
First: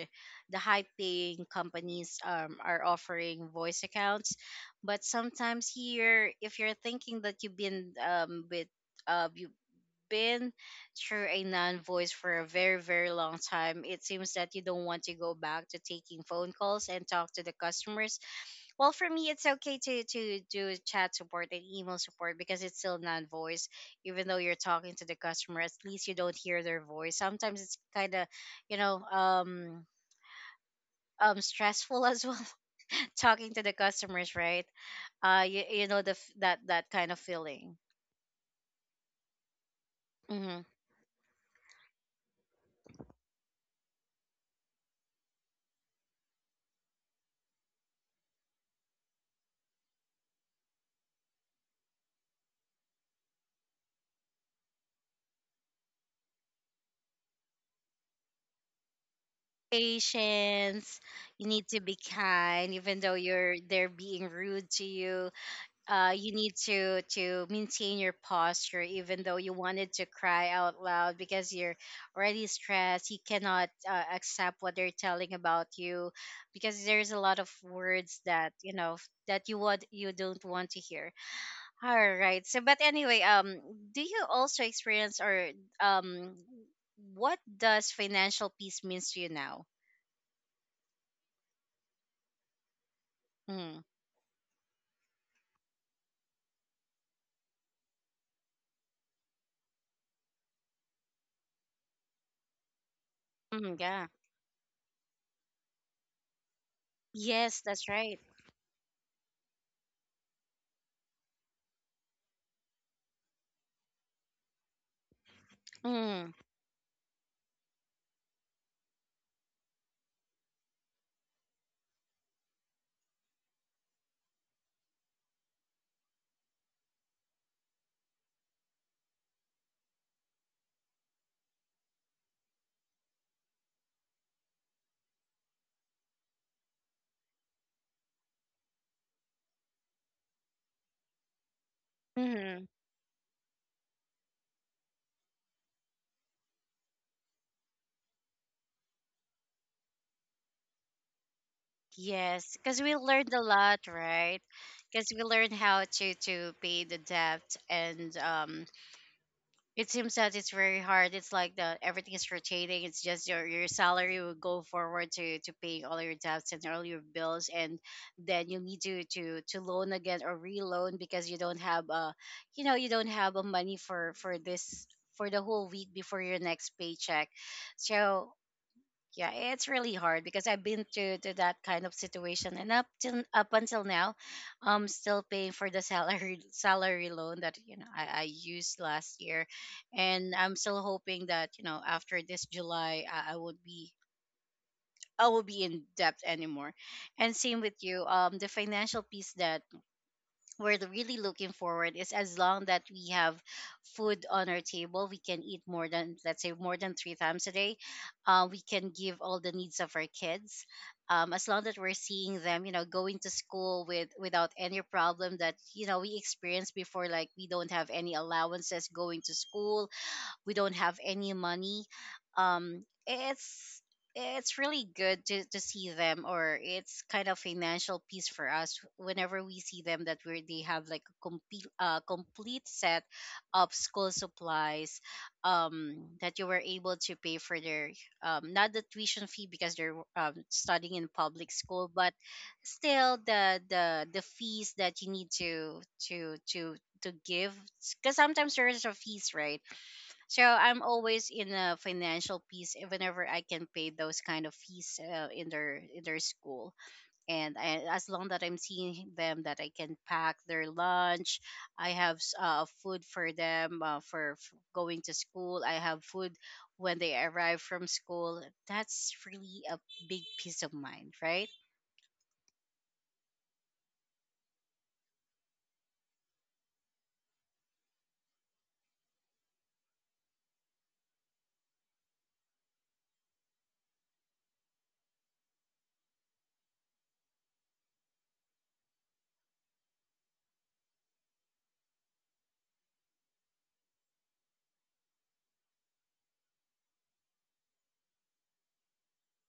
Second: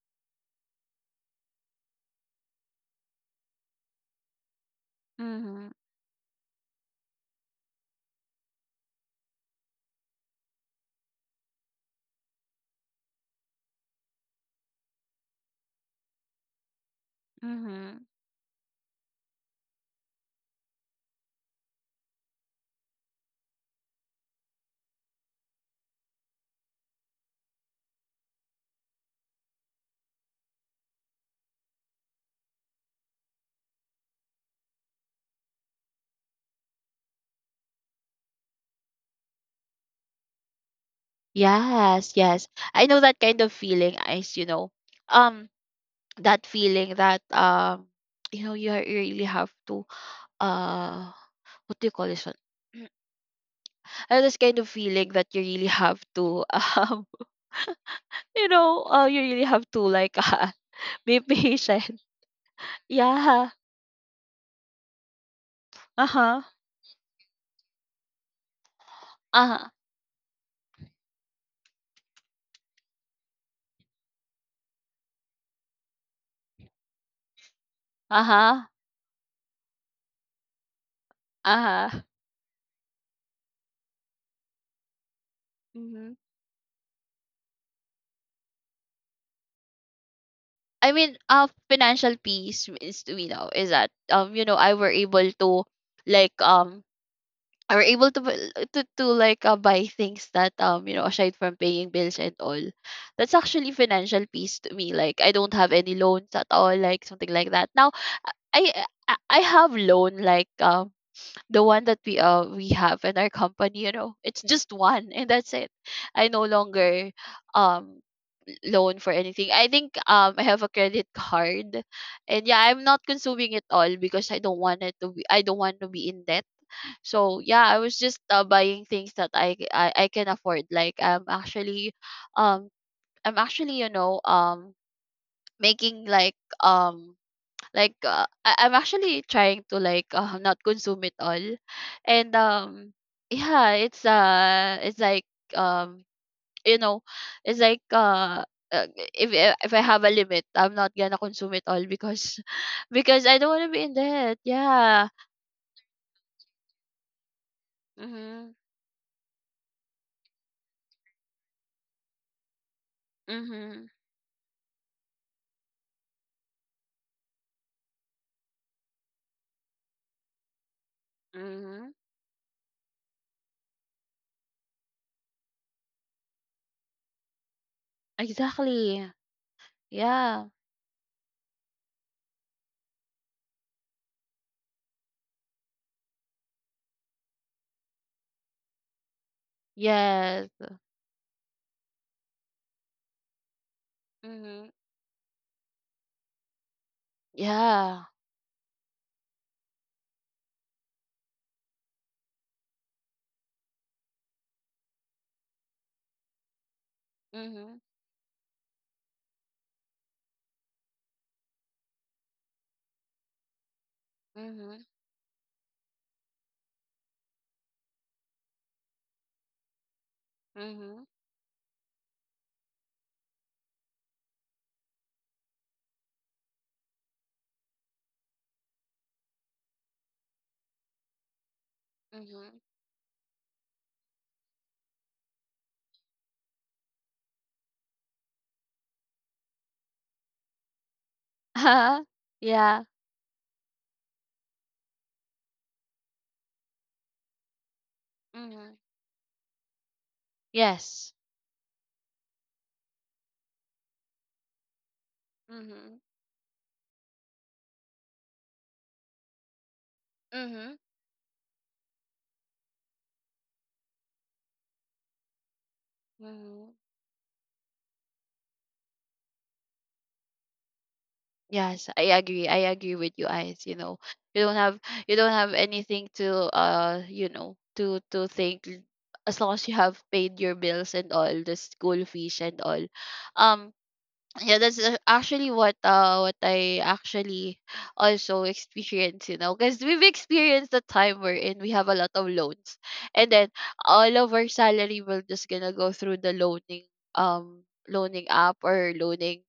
the high paying companies are offering voice accounts. But sometimes mm-hmm. here, if you're thinking that you've been with you've been through a non voice for a very very long time, it seems that you don't want to go back to taking phone calls and talk to the customers. Well, for me, it's okay to do chat support and email support, because it's still non-voice. Even though you're talking to the customer, at least you don't hear their voice. Sometimes it's kind of, you know, stressful as well [laughs] talking to the customers, right? You, you know that kind of feeling. Mm hmm. Yes, yes, I know that kind of feeling. Is You know, um, that feeling that, [tsk] you know, you really have to, uh, what do you call this one? [clears throat] I have this kind of feeling that you really have to, [laughs] you know, you really have to like, [laughs] Patience. be You need to patient. be kind, [laughs] even though Yeah. you're they're being rude to you. You Uh-huh. need to maintain your posture, even though you Uh-huh. wanted to cry out loud because you're already stressed. You cannot accept what they're telling about you, because there's a lot of words that, Uh-huh. you know, that you would, you don't want to hear. Uh-huh. All right, so but anyway, do you also experience, or Hmm. um what does financial peace means to you now? I mean, financial peace is, we know, is Mm. that, I were able to like um I were able to like, buy things that, aside from paying bills and all. That's actually Mm, yeah. financial peace to me, like I don't have any loans at all, like something like Yes, that that's now. right. I I have loan, like, the one that we have in our company, you know, it's just one and that's it. I Mm. no longer um loan for anything. I think I have a credit card, and yeah, I'm not consuming it all because I don't want to be in debt. So yeah, I was just, buying things that I can afford, like um I'm actually, making like I'm actually trying to, like, not consume it all, and Mhm. Yeah, it's like um you know it's like uh. uh, if I have a limit, I'm not gonna consume it all, because Yes, because [laughs] we because learned I a don't want to be lot, in debt. right? Because Yeah. we learned how to pay the debt, and Mhm. It seems that it's very hard. It's like the everything is rotating. It's just your Mhm. salary will go forward to paying all your debts and all your bills, and then you need to loan again or reloan, because you don't have Mhm. a, you know, you don't have a money for this, for the whole week before your next paycheck. So Exactly. yeah, it's really hard because Yeah. I've been through to that kind of situation and up until now I'm still paying for the salary [laughs] salary loan that you know I used last year, and Yes. I'm still hoping that you know after this july I would be Mhm. I will be in debt anymore, and same with Yeah. you. The financial piece that we're really looking forward is as long that we have food on our table, we can eat more than let's say more than three times a day. Mhm. We can give all the needs of our kids. As long that we're seeing them, you know, going to school with without any Mhm. problem that you know we experienced before, like we don't have any allowances going to school, we don't have Mhm. any money um it's it's really good to see them, or it's kind of financial piece for us whenever we see them that we they have like a complete Mhm. complete set of school supplies, that you were able to pay for their not the tuition fee because they're studying in public school, [laughs] but Yeah. still the fees that you need to to give because sometimes there Mhm. is a fees, right? So I'm Yes. always in a financial peace whenever I can pay those kind of fees Mm-hmm. in their school. And I, as long that I'm seeing them, that I can pack their Mm-hmm. lunch, I have food for them for, f going to school. I have food Mm-hmm. when they arrive from school. That's really a big peace of mind, right? Yes, I agree. I agree with you guys. You know, you don't have you don't have anything to, as long as you have paid your bills and all the school fees and all. Um, yeah, that's actually what I actually also experience. You know, because we've experienced the time wherein we have a lot of loans, and then all of our salary will just gonna go through the um loaning app or loaning,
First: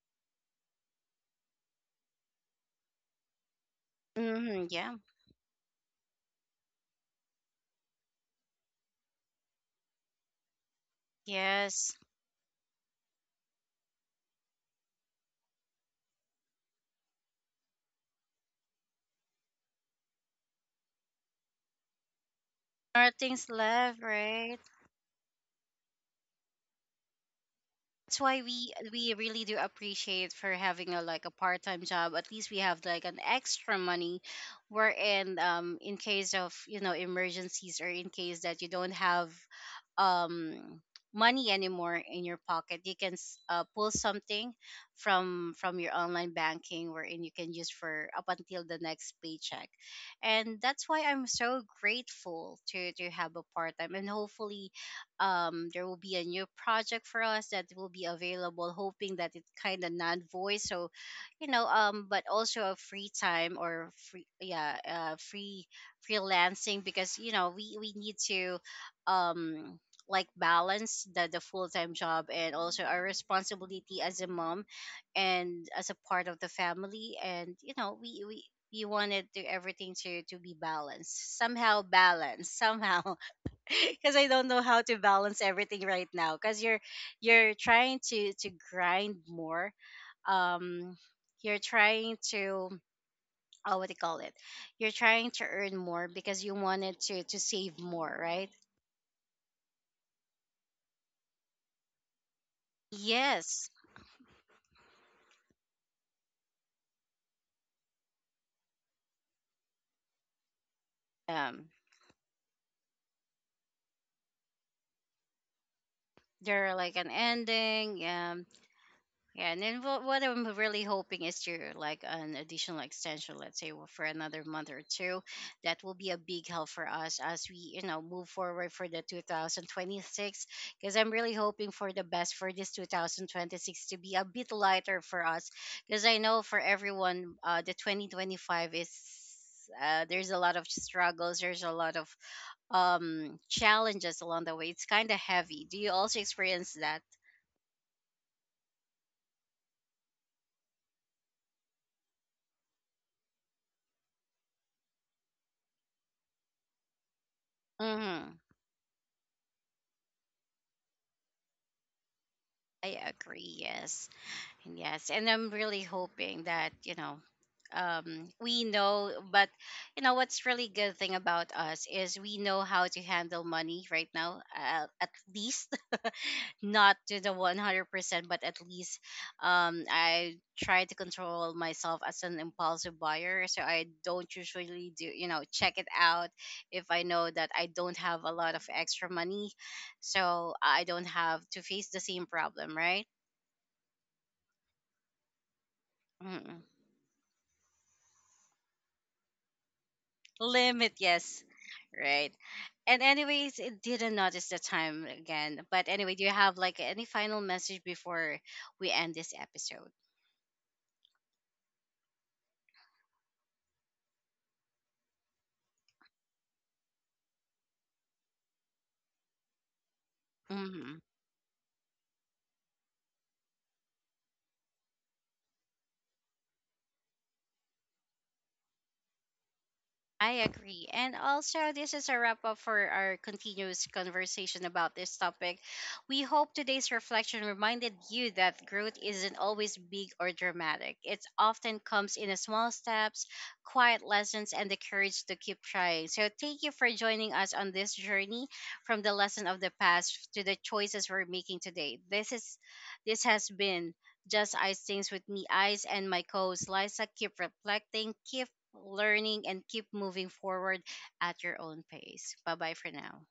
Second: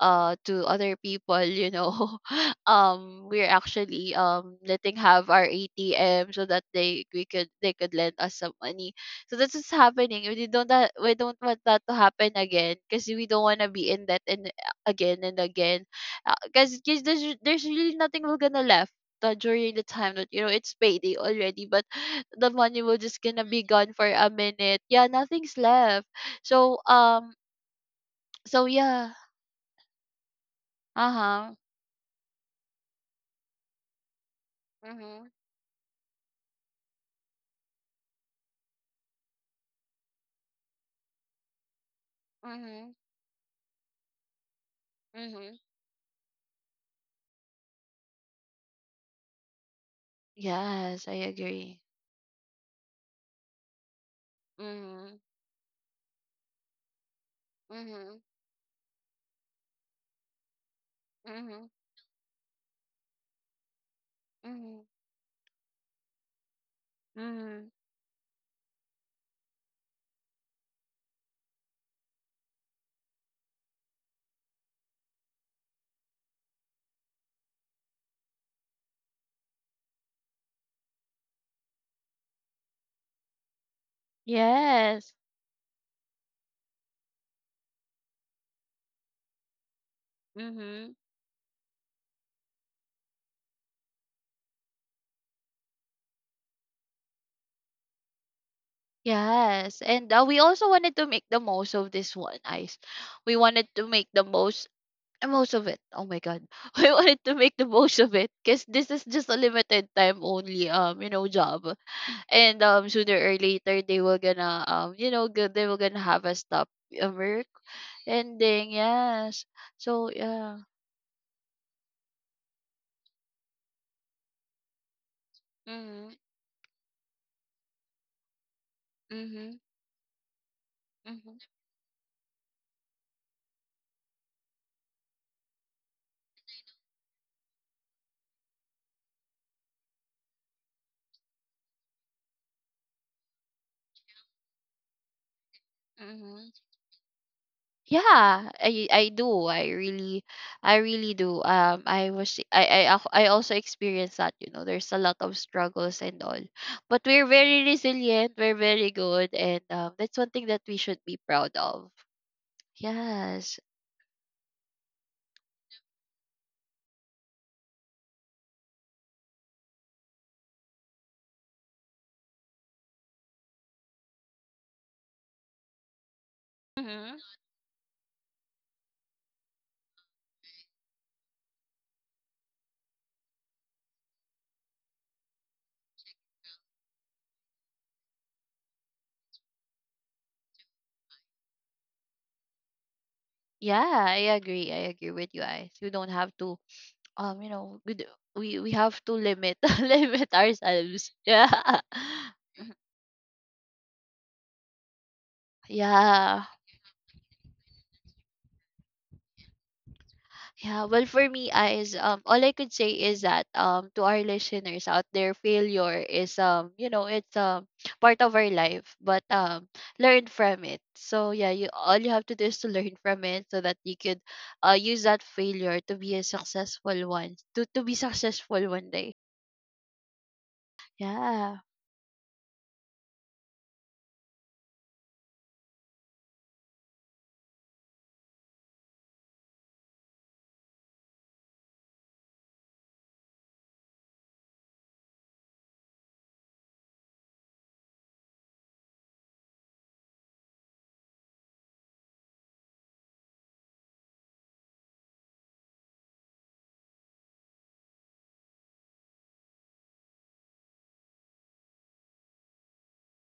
to other people. [laughs] We're actually, Hmm, letting yeah. have our atm so that they could lend us some money. So that's what's happening. We don't want that to Yes. happen again, because we don't want to be in debt and again and again, because there's really nothing we're gonna left, during the time that, it's payday already, but [sighs] the money will There are just gonna things be gone left, for a right? minute. Yeah, nothing's left. So um That's why so yeah. we really do appreciate for having a like a Uh-huh. part-time job, at least we have like an extra money Mhm. wherein in case of you know emergencies, or in case that you don't have um money anymore in your pocket, you Mhm. can pull something Mhm. from your online banking wherein you can use for up until the next paycheck. And that's why Yes, I I'm so agree. grateful to have a part-time, and hopefully Mhm. There will be a new project for us that will be Mhm. available, hoping that it kind of not voice so you know but also a free time or free yeah free freelancing because you know we need to um like balance the full-time job and also our responsibility as a mom, and as a part of the family. And you know we we wanted to everything to be balanced, somehow balanced [laughs] somehow. [laughs] Because I don't know how to balance everything right now. Because you're trying to grind more. Um, you're trying to oh, what do you call it? You're trying to earn more because you wanted to save more, right? Yes, and we also wanted to make the most of this one, Ice. We wanted Yes. to make the most of it. Oh my God, [laughs] we wanted to make the most of it because this is just a limited time only. You know, Um, job, and sooner or later, they were gonna they were gonna have a there stop, are like an work ending. Ending. Yes, Yeah, and then so what I'm yeah. really hoping is to like an additional extension, let's say well, for another month or two. That will be Mhm. a big help for us as we, you know, move forward for the Mhm. 2026. Because I'm really hoping for the best for this 2026 to be a bit lighter for us. Because I know for everyone, the 2025 is there's a lot of struggles. There's a lot of challenges along the way. It's kind of heavy. Do you also Mhm. experience that? Yeah, I do. I really do. I also experienced that, you know. There's a lot of struggles and all. But we're very resilient, Mm-hmm. we're very good, and that's one thing that we should be proud of. I agree. Yes. Yes. And yes. And I'm really hoping that, you know, we know, but you know, what's really good thing about us is we know how to handle money right now, at least [laughs] not Mhm. to the 100%, but at least, I try to control myself as an impulsive buyer. So I don't usually do, you know, check it out if I know that I don't have a lot of extra money. So I don't have to face the same problem, right? Yeah, I agree. I agree with you guys. We don't have to, Mm-mm. You know, we have to limit, [laughs] limit Limit, ourselves. yes. Yeah. Right. [laughs] And anyways, it didn't notice the time again. But anyway, do you Yeah. have like any final message before we end this episode? Yeah, well, for me, is, all I could say is that, to our listeners out there, failure is, you know, it's part of our life, but, learn from it. Hmm. So yeah, you all you have to do is to learn from it, so that you could, use that failure to be a successful one, to be successful one day. I agree. And Yeah. also, this is a wrap up for our continuous conversation about this topic. We hope today's reflection reminded you that growth isn't always big or dramatic. It often comes in a small steps, quiet lessons, and the courage to keep trying. So, thank you for joining us on this journey from the lesson of the past to the choices we're making today. This is this has been just Ice Things with me, Ice, and my co host Liza. Keep reflecting, keep learning, and keep moving forward at your own pace. Bye bye for now.